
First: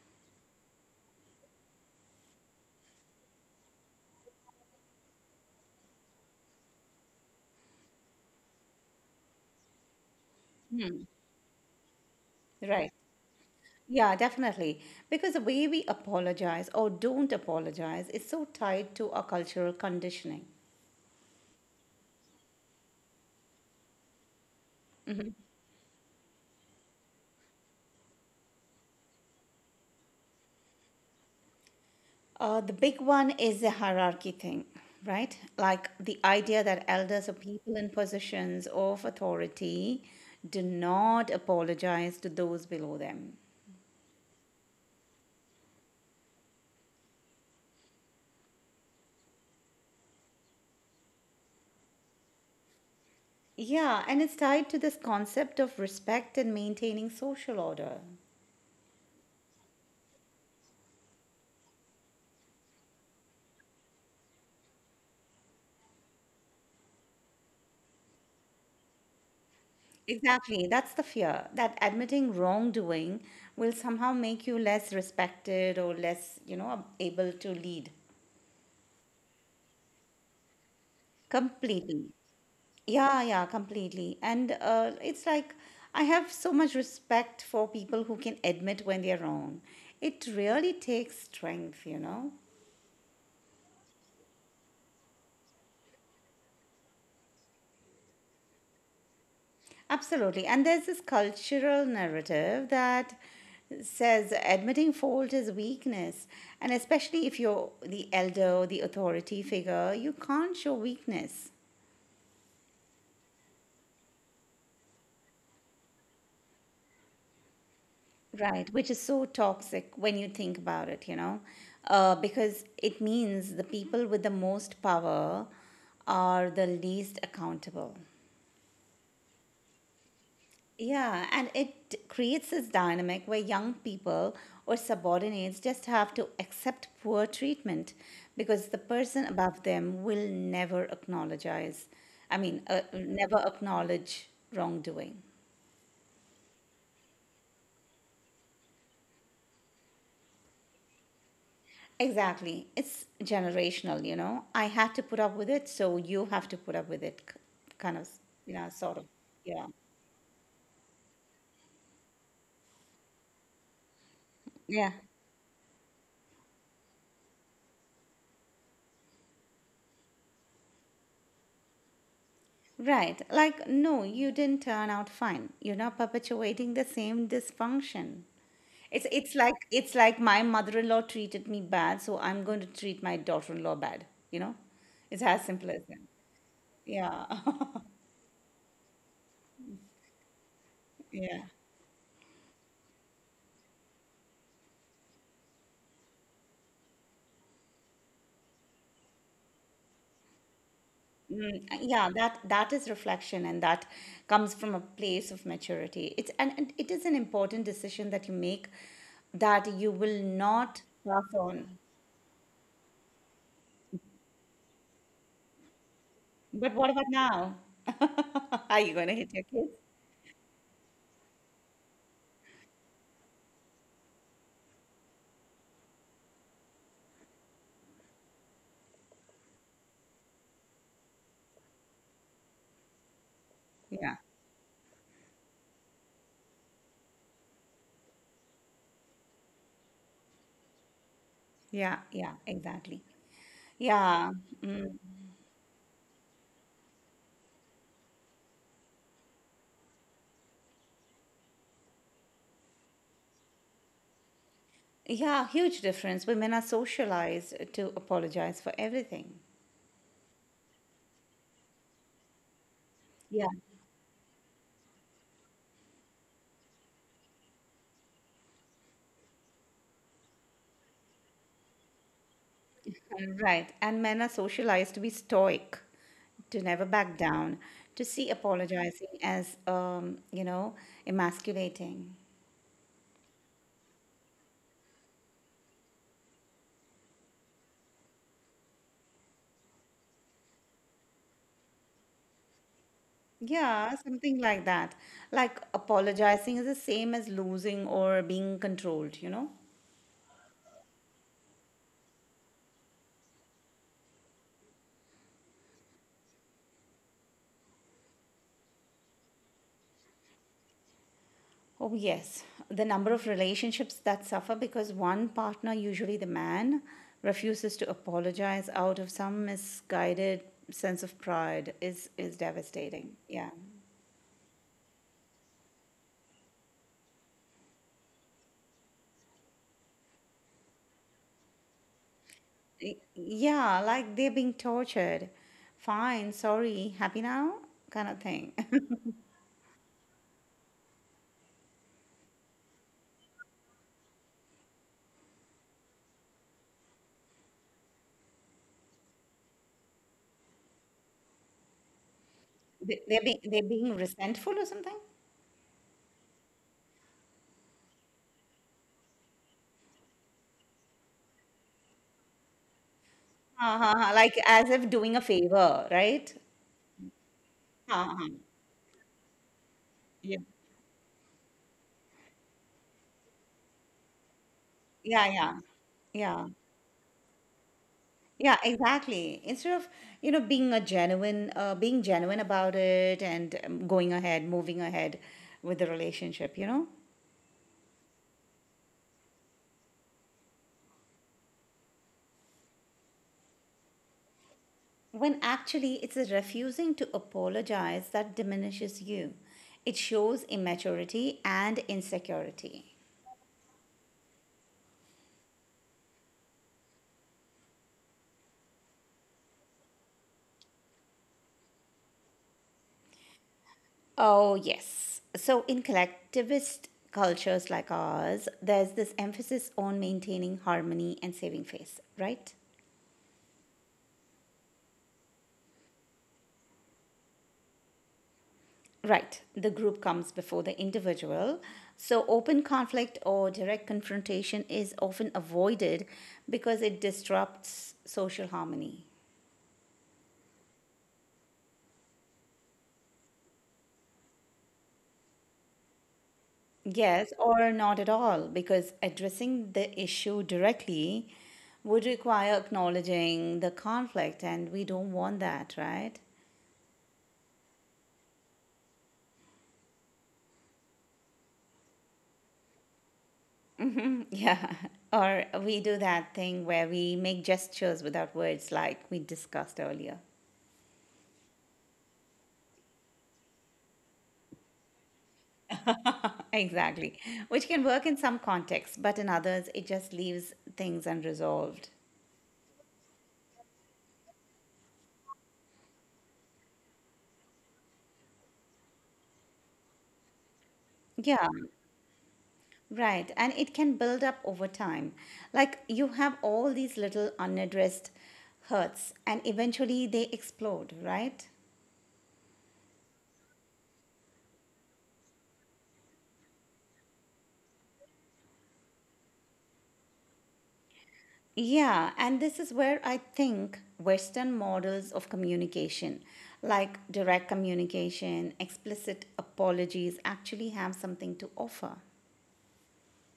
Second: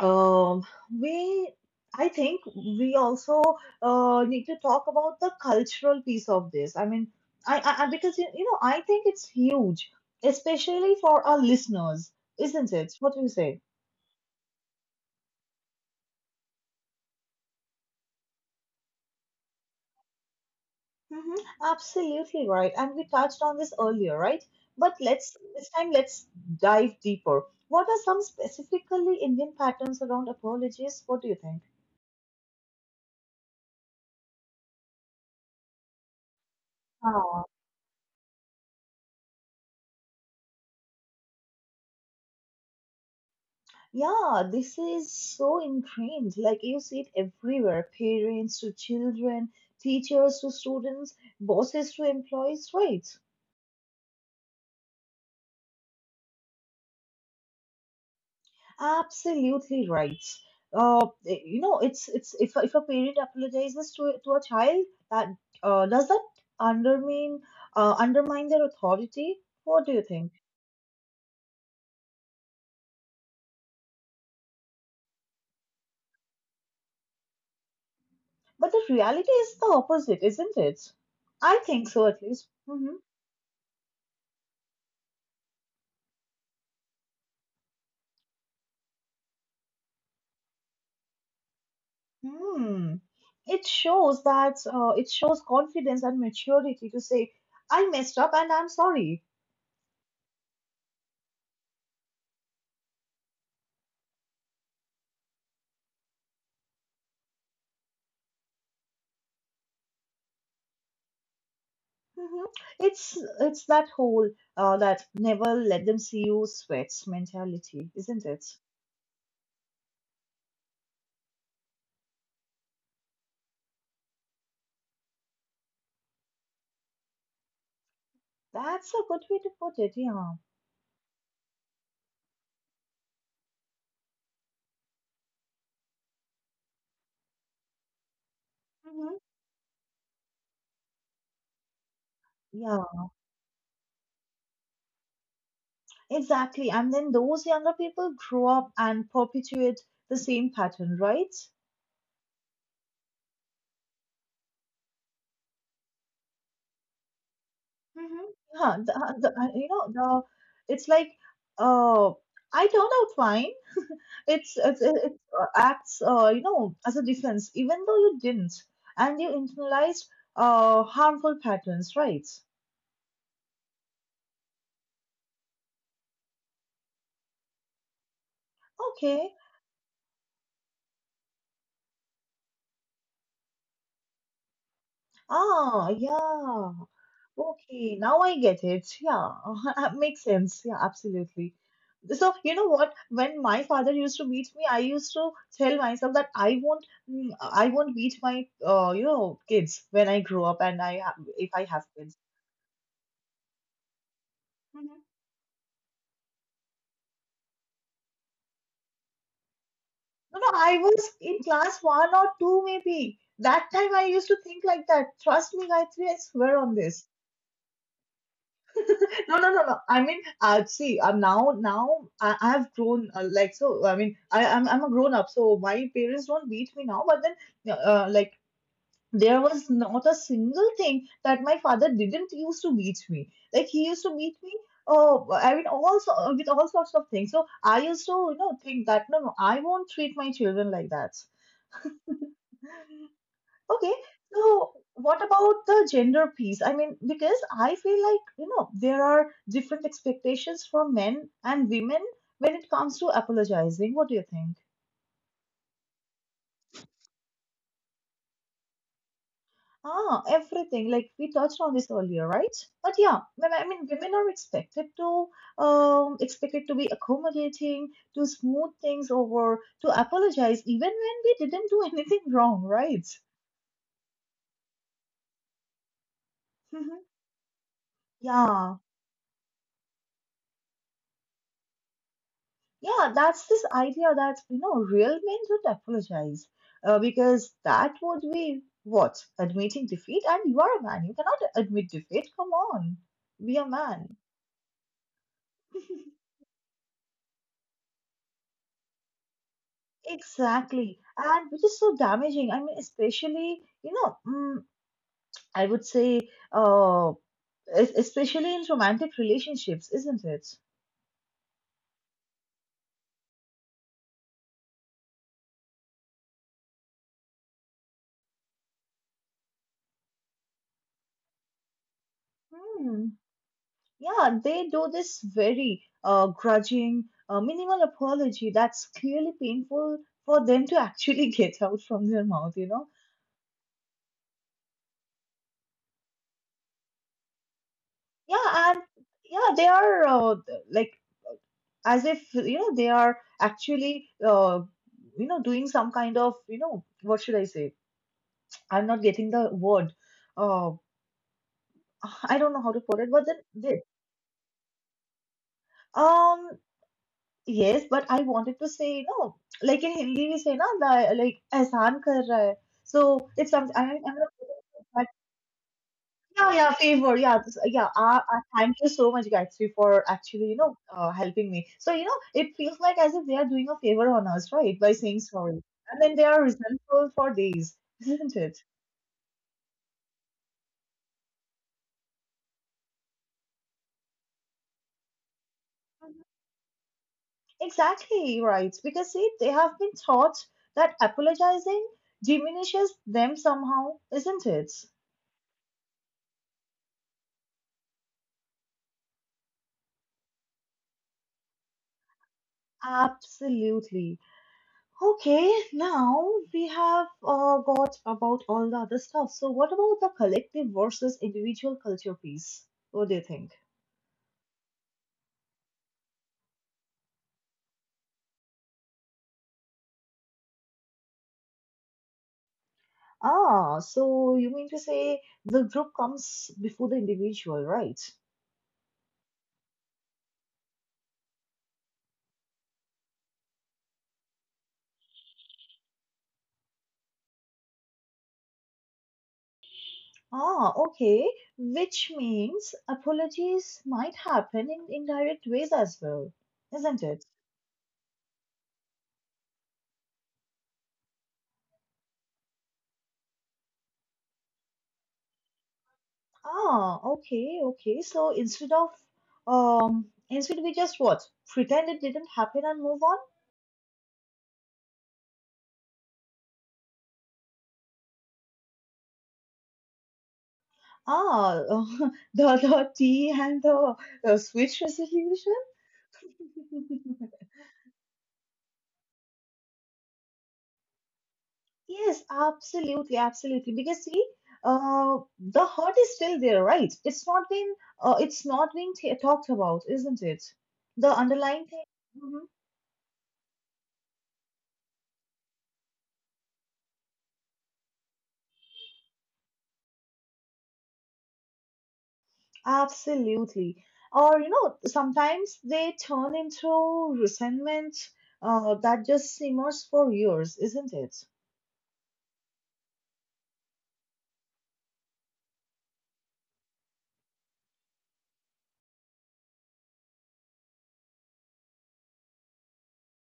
um, we I think we also need to talk about the cultural piece of this. I mean, because you know I think it's huge, especially for our listeners, isn't Right. it? What do you say? Yeah, definitely. Because the way we apologize or don't apologize is so tied to our cultural conditioning. Hmm. Absolutely right, and we touched on this earlier, right? But let's this time let's dive deeper. What are some specifically Indian patterns around apologies? What do you think? The big one is the hierarchy thing, right? Like the idea that elders or people in positions of authority do not apologize to those below them. Yeah, this is so ingrained. Like you see it everywhere parents to children, teachers to students, bosses to employees, right? Yeah, and it's tied to this concept of respect and maintaining social order. Absolutely right. You know, it's if a parent apologizes to a child, that does that undermine undermine their authority? What do you think? Exactly. That's the fear that admitting wrongdoing will somehow make you less respected or less, you know, able to lead. But the reality is the opposite, isn't it? I think so, Completely. at least. Mm-hmm. Yeah, yeah, completely. And it's like I have so much respect for people who can admit when they're wrong. It really takes strength, you know? Hmm. It shows that it shows confidence and maturity to say, "I messed up and I'm sorry." Absolutely. And there's this cultural narrative that says admitting fault is weakness. And especially if you're the elder or the authority figure, you can't show weakness, Hmm. It's that whole that never let them see you sweats mentality, isn't it? right? Which is so toxic when you think about it, you know, because it means the people with the most power are the least accountable. That's a good way to put it. Yeah. Yeah, and it creates this dynamic where young people or subordinates just have to accept poor treatment because the Hmm. person above them will never acknowledge. I mean, Yeah. never acknowledge wrongdoing. Exactly. And then those younger people grow up and perpetuate the same pattern, right? Exactly. It's generational, you know. I had to put up with it, so you have to put up with it, kind of, Hmm. you know, Yeah. Sort of. The, Yeah. you know the It's like uh, I turned out fine. it's it's Yeah. it it, Acts you know as a defense even though you didn't and you internalized harmful patterns right Right, like, no, you didn't turn out fine. You're not perpetuating the same dysfunction. It's okay it's like it's like my mother-in-law treated me bad, so I'm going to treat my daughter-in-law bad, you know? It's as simple as ah that. yeah Yeah. okay now I get it yeah that makes sense yeah absolutely. Yeah. So you know what, when my father used to beat me I used to tell myself that I won't I won't beat my you know kids when I grow up and if I Mm, have yeah, kids. that is reflection and that comes from a place of maturity. It's and it is an important decision that you make that you will No, no, I not was pass in class on. one or two, maybe. That time I used to think like that. Trust me, Gayatri, I swear on But what this. about now? Are you going to hit No, your no, no, kids? no. I mean, see, now, I've grown. I mean, I'm a grown up, so my parents don't beat me now. But then, like there was not a single thing that my father didn't used to beat me. Like he used to Yeah, beat me. Oh, I mean, also with all sorts of things. So I used to, you know, think that no, no, I won't treat my children like that. yeah, yeah, exactly. Okay, Yeah, so mm, what about the gender piece? I mean, because I feel like, you know, there are different expectations for men and women when it comes to apologizing. What do you think? yeah, huge difference. Women are socialized to apologize for everything. Ah, everything. Like we touched on this earlier, right? But yeah, Yeah, I mean, women are expected to be accommodating, to smooth things over, to apologize even when we didn't do anything wrong, right? right. And men are socialized to be stoic, to never back down, to see Yeah. apologizing as, you know, emasculating. Yeah, that's this idea that, you know, real men don't apologize because that would be what? Admitting defeat? And you are a man. You cannot admit defeat. Come on. Be a Yeah, man. something like that. Like apologizing is the same as losing or being controlled, you know? Exactly. And which is so damaging. I mean, especially, you know, I would say, uh, especially in romantic relationships, isn't it? Oh, yes. The number of relationships that suffer because one partner, usually the man, refuses to apologize out of some misguided sense of pride is Hmm. devastating. Yeah. Yeah, they do this very grudging, minimal apology that's clearly painful for them to actually get out from their mouth, you know? Yeah, like they're being tortured. Fine, sorry, happy now? Kind of Yeah, thing. and yeah, they are like as if, you know, they are actually, doing some kind of, you know, what should I say? I'm not getting the word. Uh, I don't know how to put They- it, They're but then, being, they're they, being resentful or something? um, yes, but I wanted to say no. Like in Hindi we say na that like ehsan kar raha hai. So if some Ha, I ha, am ha. not Like as if but doing a favor, right? Yeah, yeah, favor, yeah this, yeah Ha, ha. Thank you so much Gayatri for Yeah. actually you know helping me. So you know it feels like as if they are doing a favor on us right by saying Yeah, sorry yeah. and then they are Yeah. resentful for days, isn't Yeah, it? exactly. Instead of, you know, being a being genuine about it and going ahead, moving ahead with the relationship, you know, Exactly right. Because see, they have been taught that apologizing diminishes them somehow, isn't it? when actually it's the refusing to apologize that diminishes you. It shows immaturity and insecurity. Absolutely. Okay, now we have got about all the other stuff. So, what about the collective versus individual culture piece? What do you think? Oh, yes. So, in collectivist cultures like ours, there's this emphasis on maintaining harmony and saving face, right? Ah, so you mean to say the group comes before the individual, right? Right, the group comes before the individual. So, open conflict or direct confrontation is often avoided because it disrupts social harmony. Ah, okay, which means apologies might happen in indirect ways as well, isn't it? Yes, or not at all, because addressing the issue directly would require acknowledging the conflict, and we don't want that, right? Ah, okay, okay. So instead of instead we just what? Pretend it didn't happen and move. Yeah. Or we do that thing where we make gestures without words, like we discussed earlier. Ah, the, tea and the switch resolution? Exactly. Which can work in some contexts, but in others, it just leaves things unresolved. Yes, absolutely, absolutely. Because see, the hurt is still there, right? It's not been, it's not being t talked about, isn't it? The Yeah, underlying thing. Mhm. right. And it can build up over time. Like you have all these little unaddressed hurts, and eventually they explode, right? Absolutely. Or you know, sometimes they turn into resentment, that just simmers for years, isn't it? Yeah, and this is where I think Western models of communication, like direct communication, explicit apologies, actually have something to offer.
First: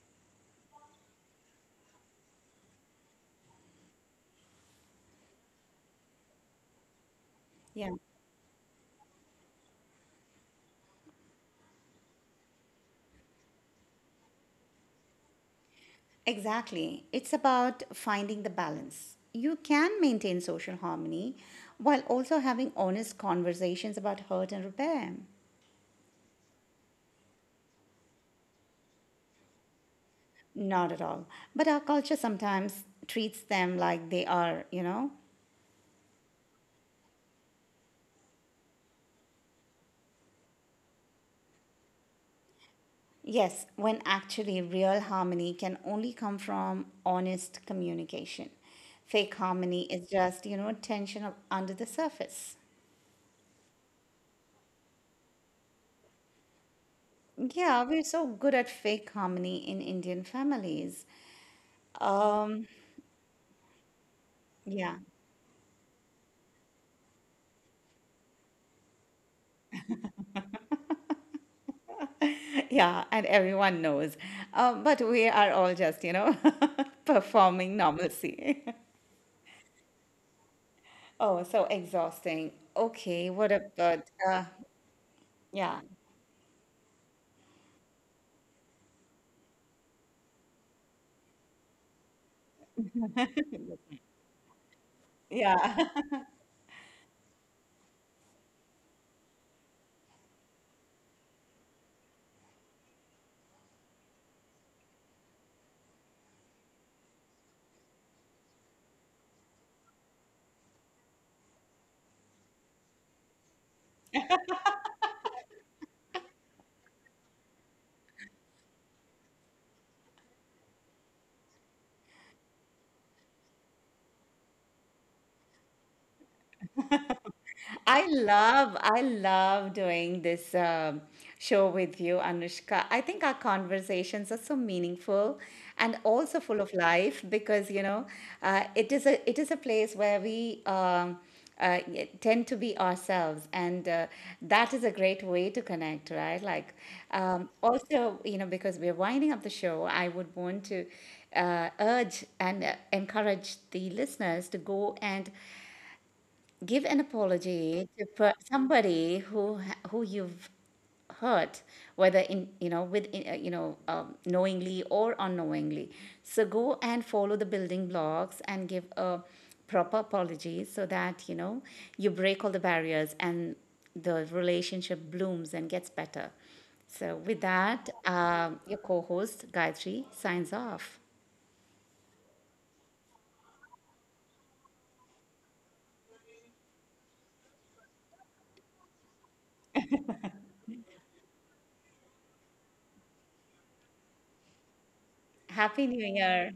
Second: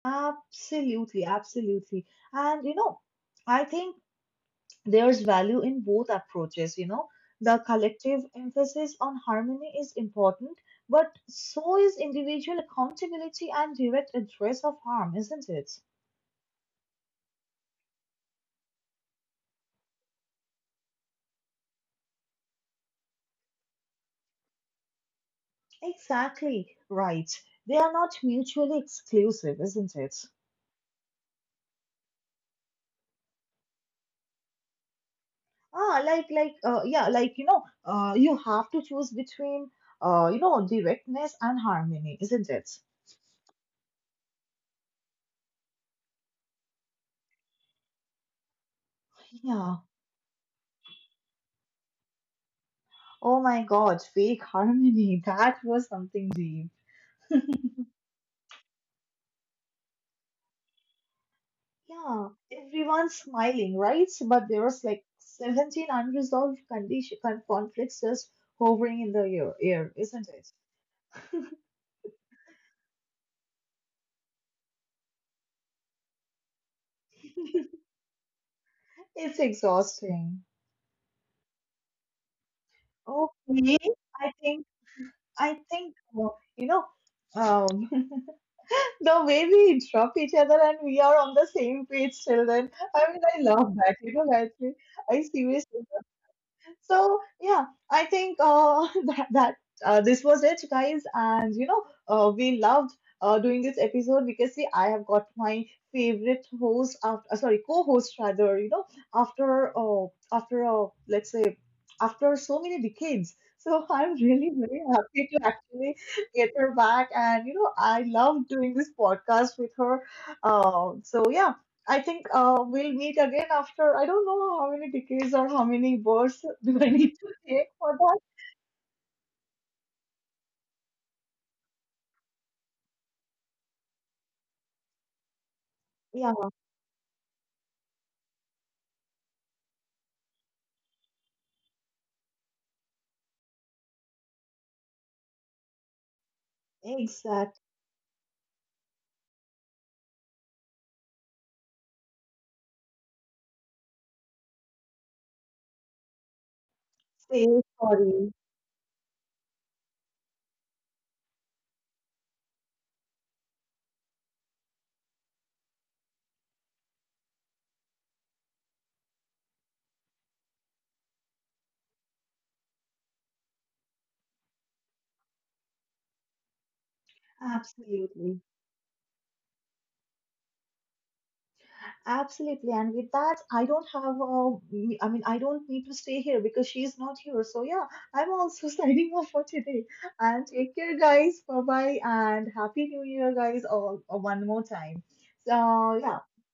Absolutely, absolutely. And you know, I think there's value in both approaches, you know. The Yeah. collective emphasis on harmony is important, but so is individual accountability and direct address of harm, isn't it? Exactly. It's about finding the balance. You can maintain social harmony while also having honest conversations about hurt and repair. Exactly right. They are not mutually exclusive, isn't it? Not at all. But our culture sometimes treats them like they are, you know? Ah, yeah, like, you know, you have to choose between, you know, directness and harmony, isn't it? Yes, when actually real harmony can only come from honest communication. Fake Yeah. harmony is just, you know, tension up under the surface. Oh my God, fake harmony. That was something deep. Yeah, we're so good at fake harmony in Indian families. Yeah, Um, everyone's smiling, right? So, but there was yeah. like 17 unresolved conflicts just hovering in the air, isn't it? Yeah, and everyone knows. But we are all just, you know, performing normalcy. It's exhausting. Oh, so exhausting. Okay, what Okay, about, I uh, think I yeah, think you know um, the way we interrupt each other and we are on the same page till then. I mean, I love that. You know, Gayatri, I seriously. So yeah, I think that that this was it, guys. And you know, we loved doing this episode because see, I have got my favorite host after, sorry, co-host rather. You know, after after let's say after so many decades. So I'm really very happy to actually get her back, and you know, I love doing this podcast with her. So yeah. I think we'll meet again after I don't know how many decades or how many words do I need to take for that. I love doing this show with you, Anushka. I think our conversations are so meaningful and Yeah, also full of life because you know it is a place where we tend to be ourselves, and that is a great way to connect, right? Like exact. also, you know, because we're winding up the show, I would want to urge and encourage the listeners to go and give an Say apology to sorry. Somebody who who you've hurt whether in you know with you know knowingly or unknowingly, so go and follow the building blocks and give a proper apology so that you know you break all the barriers and the relationship blooms and gets better. So with that, Absolutely. Your co-host Gayatri signs off. Absolutely. And with that, I don't have, I mean, I don't need to stay here because she's not here. So, yeah, I'm also signing off for today. And take care, guys. Bye bye. And Happy New Year, guys, all, one more time. Happy So, New yeah. Year.